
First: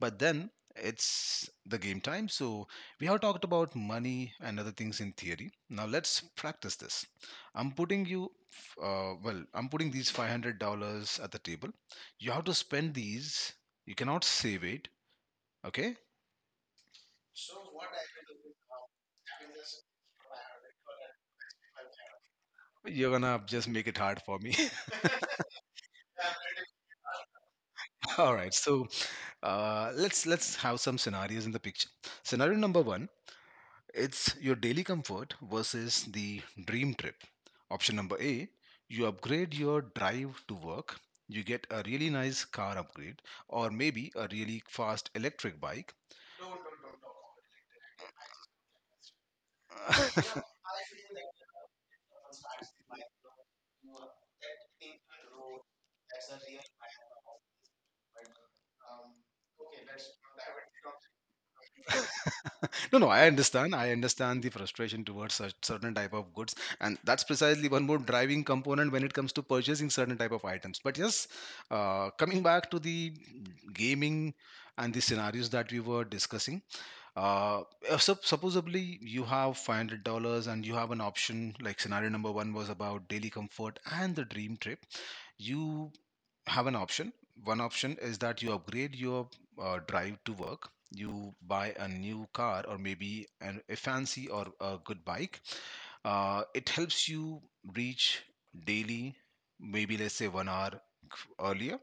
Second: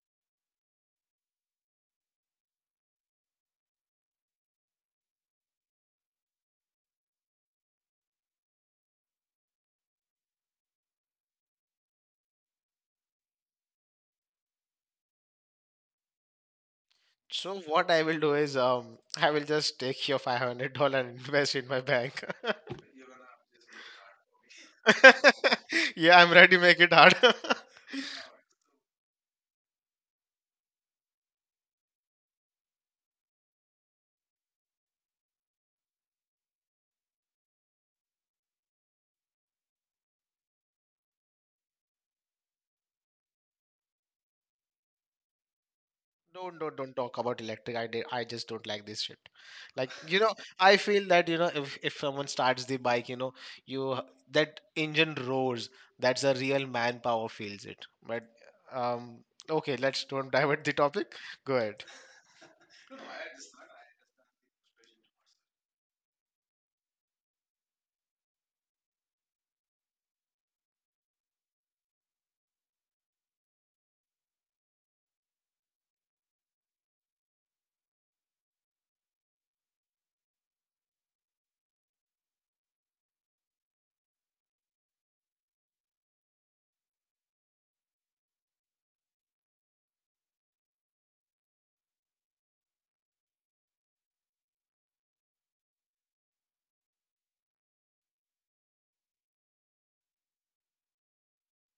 Speaker 2: but then it's the game time. So we have talked about money and other things in theory. Now let's practice this. I'm putting you, I'm putting these $500 at the table. You have to spend these. You cannot save it. Okay.
Speaker 1: So what I will do is, I will just take your 500 dollar and invest in my bank.
Speaker 2: You're gonna just make it hard for me.
Speaker 1: Yeah, I'm ready to make it hard.
Speaker 2: All right. So let's have some scenarios in the picture. Scenario number one. It's your daily comfort versus the dream trip. Option number A, you upgrade your drive to work. You get a really nice car upgrade or maybe a really fast electric bike.
Speaker 1: Don't talk about electric. I did, I just don't like this shit. Like, you know, I feel that you know if someone starts the bike, you know, you h- that engine roars. That's a real manpower feels it. But, um, okay, let's don't divert the topic. Go ahead.
Speaker 2: no, no, I understand. I understand the frustration towards such certain type of goods. And that's precisely one more driving component when it comes to purchasing certain type of items. But yes, coming back to the gaming and the scenarios that we were discussing, uh supposedly you have $500 and you have an option. Like, scenario number one was about daily comfort and the dream trip. You have an option. One option is that you upgrade your drive to work, you buy a new car or maybe a fancy or a good bike. It helps you reach daily maybe let's say 1 hour earlier.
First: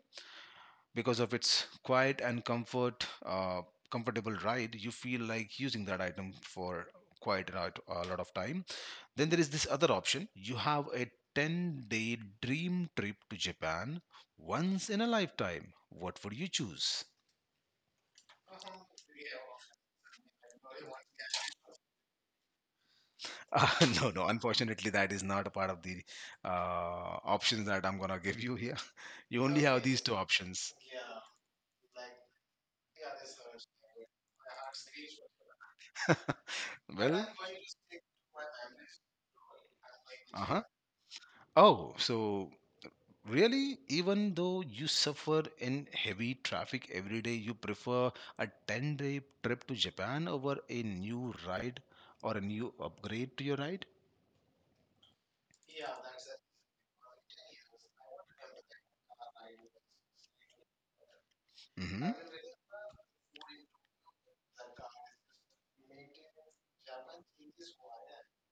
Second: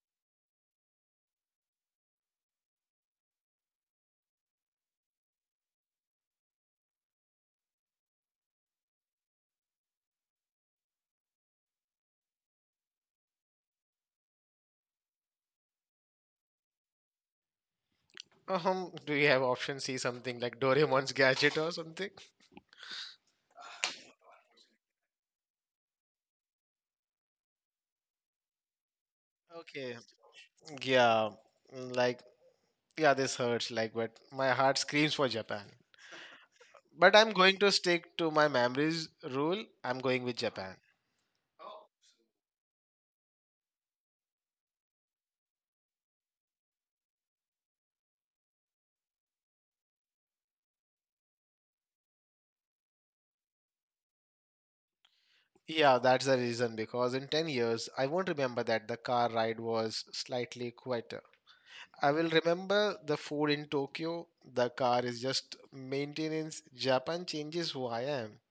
Speaker 2: Because of its quiet and comfort, comfortable ride, you feel like using that item for a lot of time. Then there is this other option. You have a 10-day dream trip to Japan, once in a lifetime. What would you choose?
Speaker 1: Do you have option C something like Doraemon's gadget or something?
Speaker 2: uh, no unfortunately, that is not a part of the options that I'm gonna give you here. You only have
Speaker 1: Okay.
Speaker 2: these two options.
Speaker 1: Yeah, like yeah, this hurts. Like, but my heart screams for Japan. But
Speaker 2: Well.
Speaker 1: I'm going to stick to my memories rule. I'm going with
Speaker 2: Uh-huh.
Speaker 1: Japan.
Speaker 2: Oh, so really, even though you suffer in heavy traffic every day, you prefer a 10-day trip to Japan over a new ride or a new upgrade to your ride?
Speaker 1: Yeah, that's the reason because in 10 years, I won't remember that the car ride was slightly quieter.
Speaker 2: Hmm.
Speaker 1: I will remember the food in Tokyo. The car is just maintenance. Japan changes who I am.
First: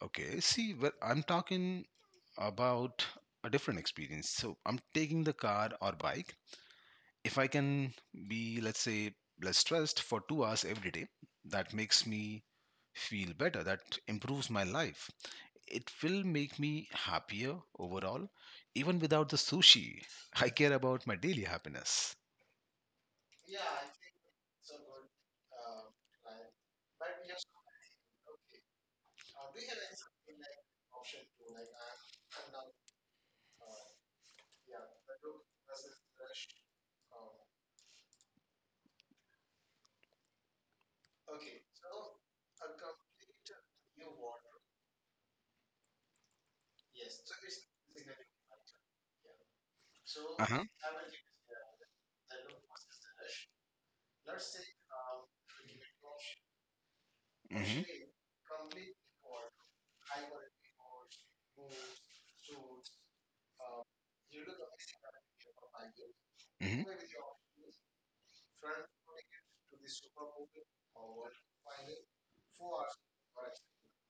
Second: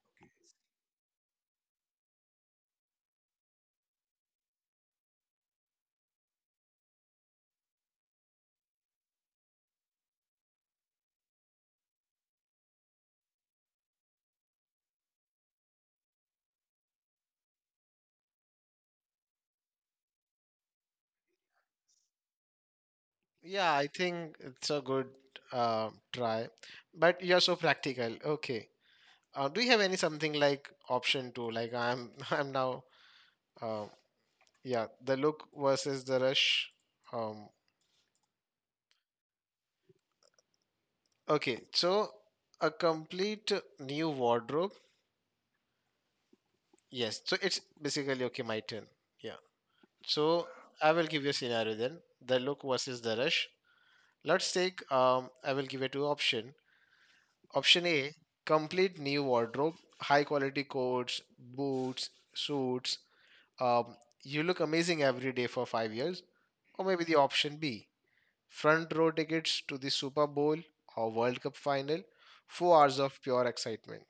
Speaker 2: Okay, see, well, I'm talking about a different experience. So I'm taking the car or bike. If I can be, let's say, less stressed for 2 hours every day, that makes me feel better. That improves my life. It will make me happier overall. Even without the sushi, I care about my daily happiness.
Speaker 1: Yeah, I think it's a good try. But you're so practical. Okay. Do you have any something like option two? I'm now. Uh, yeah, the look versus the rush. Um, Okay, so a complete new wardrobe. Yes, so it's basically okay, my turn. Yeah,
Speaker 2: Uh
Speaker 1: so
Speaker 2: huh.
Speaker 1: I will give you a scenario then the look versus the rush. Let's take, I will give you two option.
Speaker 2: Hmm.
Speaker 1: Option A, complete new wardrobe, high quality coats, boots, suits. Um, you look amazing every day for 5 years,
Speaker 2: Hmm.
Speaker 1: or maybe the option B, front row tickets to the Super Bowl or World Cup final, 4 hours of pure excitement.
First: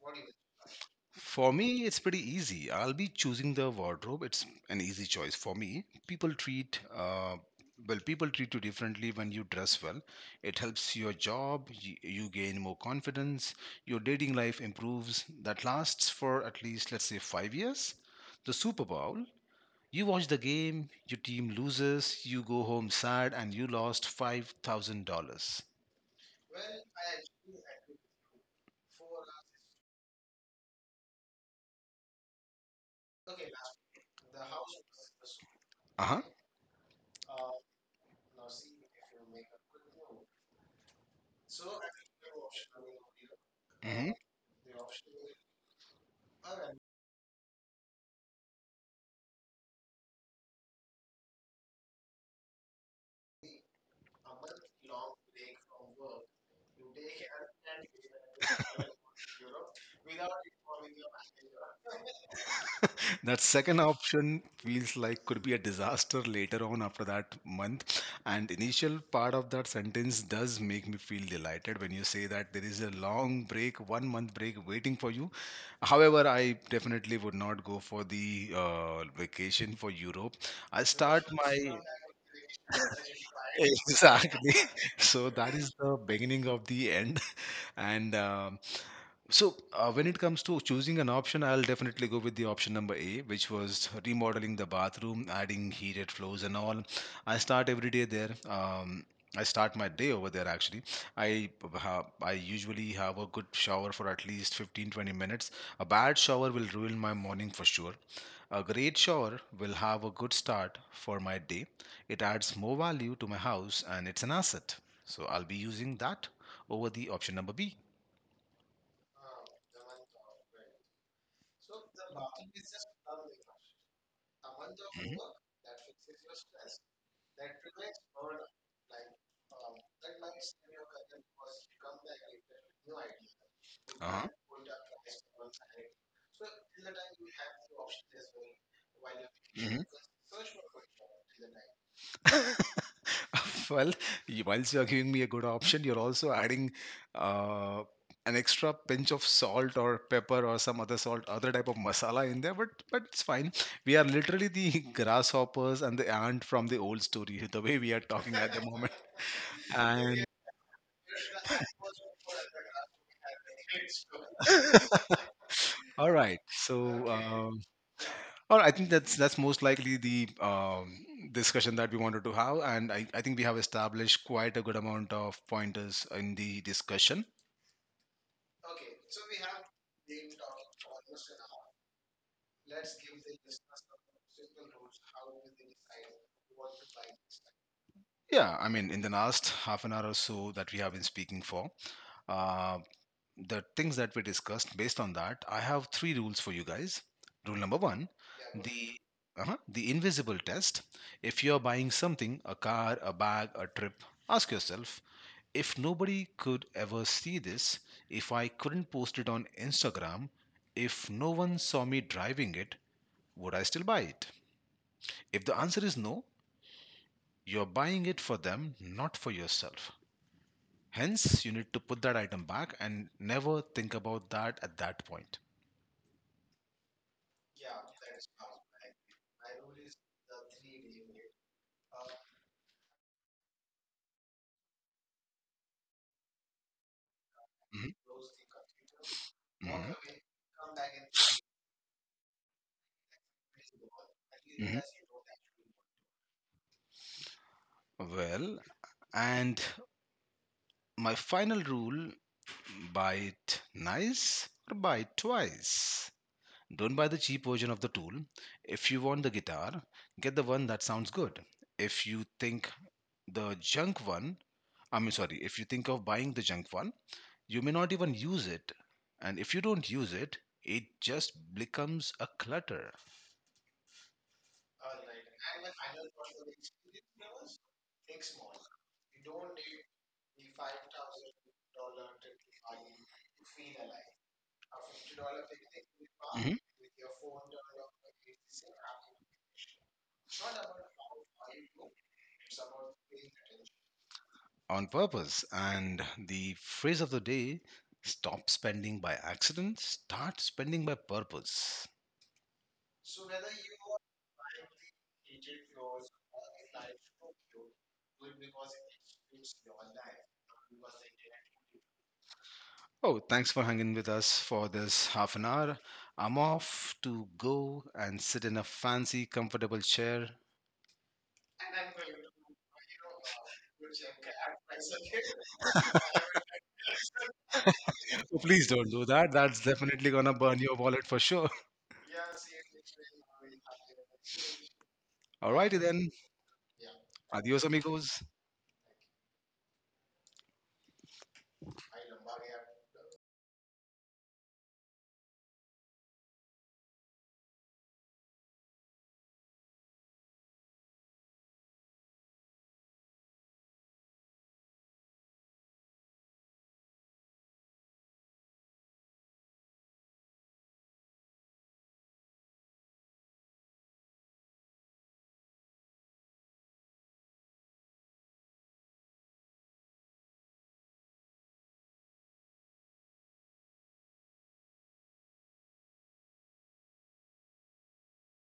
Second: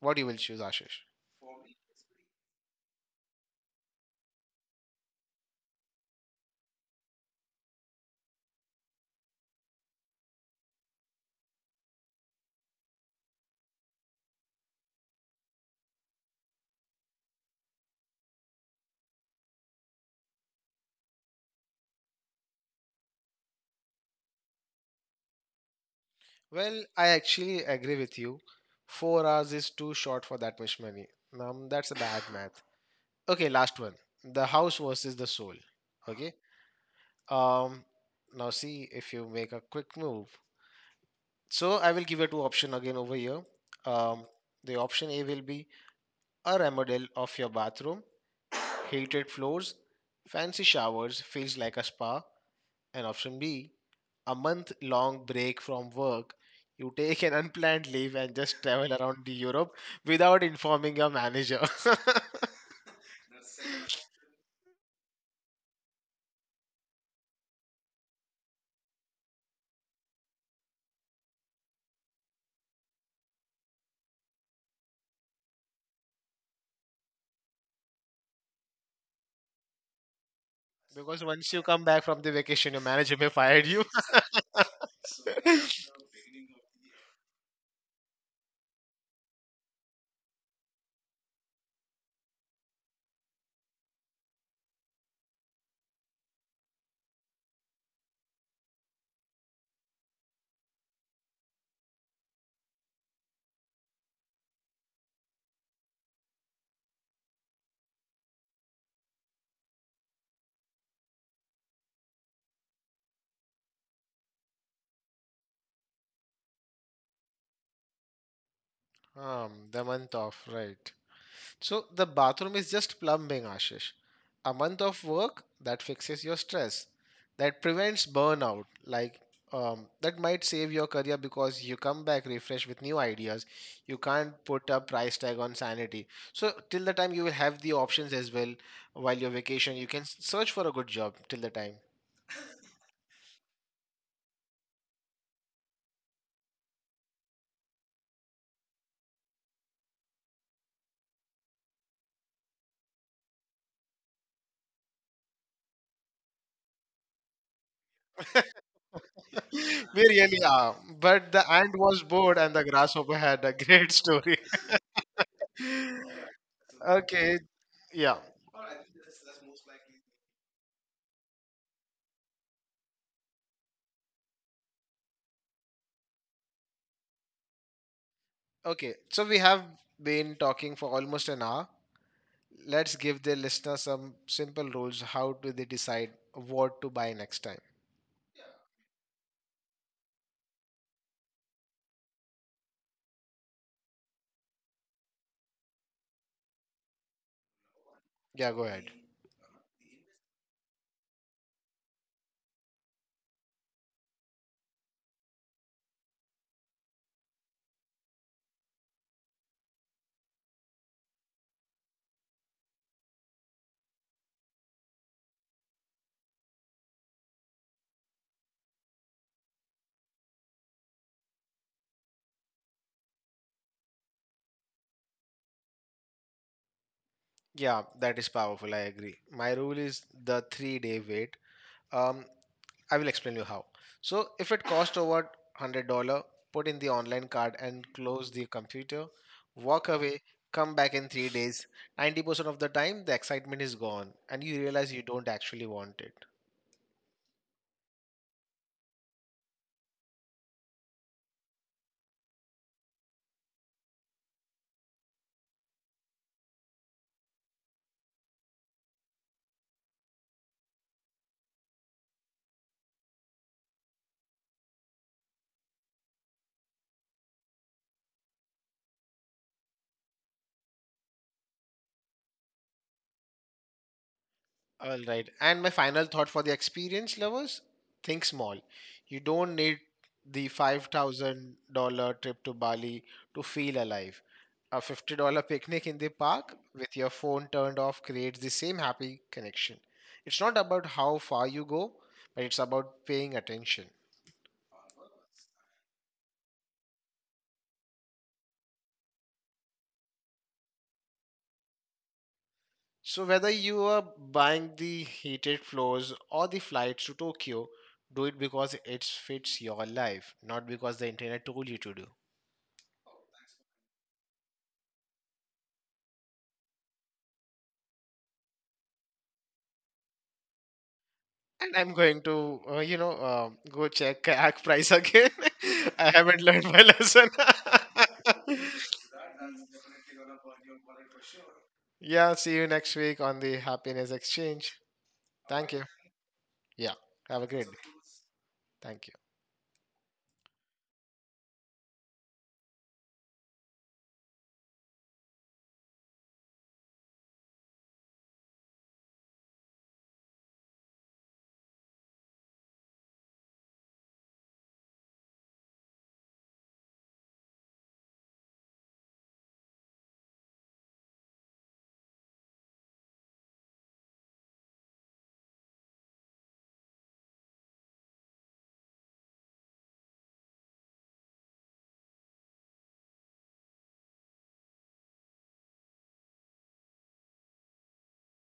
Speaker 1: What you will choose, Ashish?
Speaker 2: For me, it's pretty easy. I'll be choosing the wardrobe. It's an easy choice for me. People treat People treat you differently when you dress well. It helps your job. You gain more confidence. Your dating life improves. That lasts for at least let's say 5 years. The Super Bowl, you watch the game, your team loses, you go home sad, and you lost $5,000.
Speaker 1: Well, I actually agree with you. 4 hours is too short for that much money. That's a bad math. Okay, last one. The house versus the soul.
Speaker 2: Uh huh.
Speaker 1: Okay. Um, Now see if you make a quick move. So I will give you two option again over here.
Speaker 2: Hmm.
Speaker 1: Um, the option A will be a remodel of your bathroom. Heated floors, fancy showers, feels like a spa. And option B, a month long break from work. You take an unplanned leave and just travel around the Europe without informing your manager.
Speaker 2: That second option feels like could be a disaster later on after that month. And initial part of that sentence does make me feel delighted when you say that there is a long break, 1 month break waiting for you. However, I definitely would not go for the vacation for Europe. I
Speaker 1: Because
Speaker 2: start
Speaker 1: once you
Speaker 2: my
Speaker 1: come back from the vacation, your manager may fire you.
Speaker 2: exactly. So that is the beginning of the end. And so, when it comes to choosing an option, I'll definitely go with the option number A, which was remodeling the bathroom, adding heated floors and all. I start every day there. I start my day over there actually. I usually have a good shower for at least 15 20 minutes. A bad shower will ruin my morning for sure. A great shower will have a good start for my day. It adds more value to my house and it's an asset. So I'll be using that over the option number B.
Speaker 1: The month off, right. So the bathroom is just plumbing, Ashish. A month of
Speaker 2: Hmm.
Speaker 1: work that fixes your stress, that prevents burnout, like, that might save your career because you come back refreshed with new ideas. You
Speaker 2: Uh-huh.
Speaker 1: can't put a price tag on sanity. So till the time you will have the options as well. While you're vacation,
Speaker 2: Hmm.
Speaker 1: search for a good job till the time.
Speaker 2: Well, whilst you're giving me a good option, you're also adding uh, an extra pinch of salt or pepper or some other salt, other type of masala in there, but it's fine. We are literally the grasshoppers and the ant from the old story, the way we are talking at the moment.
Speaker 1: We
Speaker 2: And
Speaker 1: really are. But the ant was bored and the grasshopper had a great story.
Speaker 2: all right, so
Speaker 1: Okay, yeah.
Speaker 2: or I think that's most likely the discussion that we wanted to have, and I think we have established quite a good amount of pointers in the discussion.
Speaker 1: Okay, so we have been talking for almost an hour. Let's give the listener some simple rules how do they decide what to buy next time.
Speaker 2: Yeah, I mean, in the last half an hour or so that we have been speaking for, uh, the things that we discussed based on that, I have three rules for you guys. Rule number one,
Speaker 1: Yeah, go ahead.
Speaker 2: the the invisible test. If you're buying something, a car, a bag, a trip, ask yourself, if nobody could ever see this, if I couldn't post it on Instagram, if no one saw me driving it, would I still buy it? If the answer is no, you're buying it for them, not for yourself. Hence, you need to put that item back and never think about that at that point.
Speaker 1: Yeah, that is powerful. I agree. My rule is the 3 day wait. Um, I will explain you how. So if it cost over $100, put in the online card and
Speaker 2: Mhm,
Speaker 1: close the computer, walk
Speaker 2: mhm,
Speaker 1: away, come back in 3 days. 90% of the time the excitement is gone and you
Speaker 2: mhm.
Speaker 1: realize you don't actually want it.
Speaker 2: Well, and my final rule, buy it nice or buy it twice. Don't buy the cheap version of the tool. If you want the guitar, get the one that sounds good. If you think the junk one, I mean, sorry, if you think of buying the junk one, you may not even use it. And if you don't use it, it just becomes a clutter.
Speaker 1: All right. And my final thought for the experience lovers, think small. You don't need the $5,000 trip to Bali to feel alive. A $50 picnic in the park
Speaker 2: Mhm.
Speaker 1: with your phone turned off creates the same happy connection. It's not about how far you go, but it's about paying attention.
Speaker 2: On purpose. And the phrase of the day, stop spending by accident, start spending by purpose.
Speaker 1: So, whether you are buying the heated floors or the flights to Tokyo, do it because it fits your life, not because the internet told you to do.
Speaker 2: Oh, thanks for hanging with us for this half an hour. I'm off to go and sit in a fancy, comfortable chair.
Speaker 1: And I'm going to, go check kayak price again. I haven't learned my lesson.
Speaker 2: Oh, please don't do that. That's definitely gonna burn your wallet for sure.
Speaker 1: Yeah, see you next week on the happiness exchange. Thank you.
Speaker 2: Alrighty then.
Speaker 1: Yeah, have a great
Speaker 2: Adios,
Speaker 1: day.
Speaker 2: amigos.
Speaker 1: Thank you.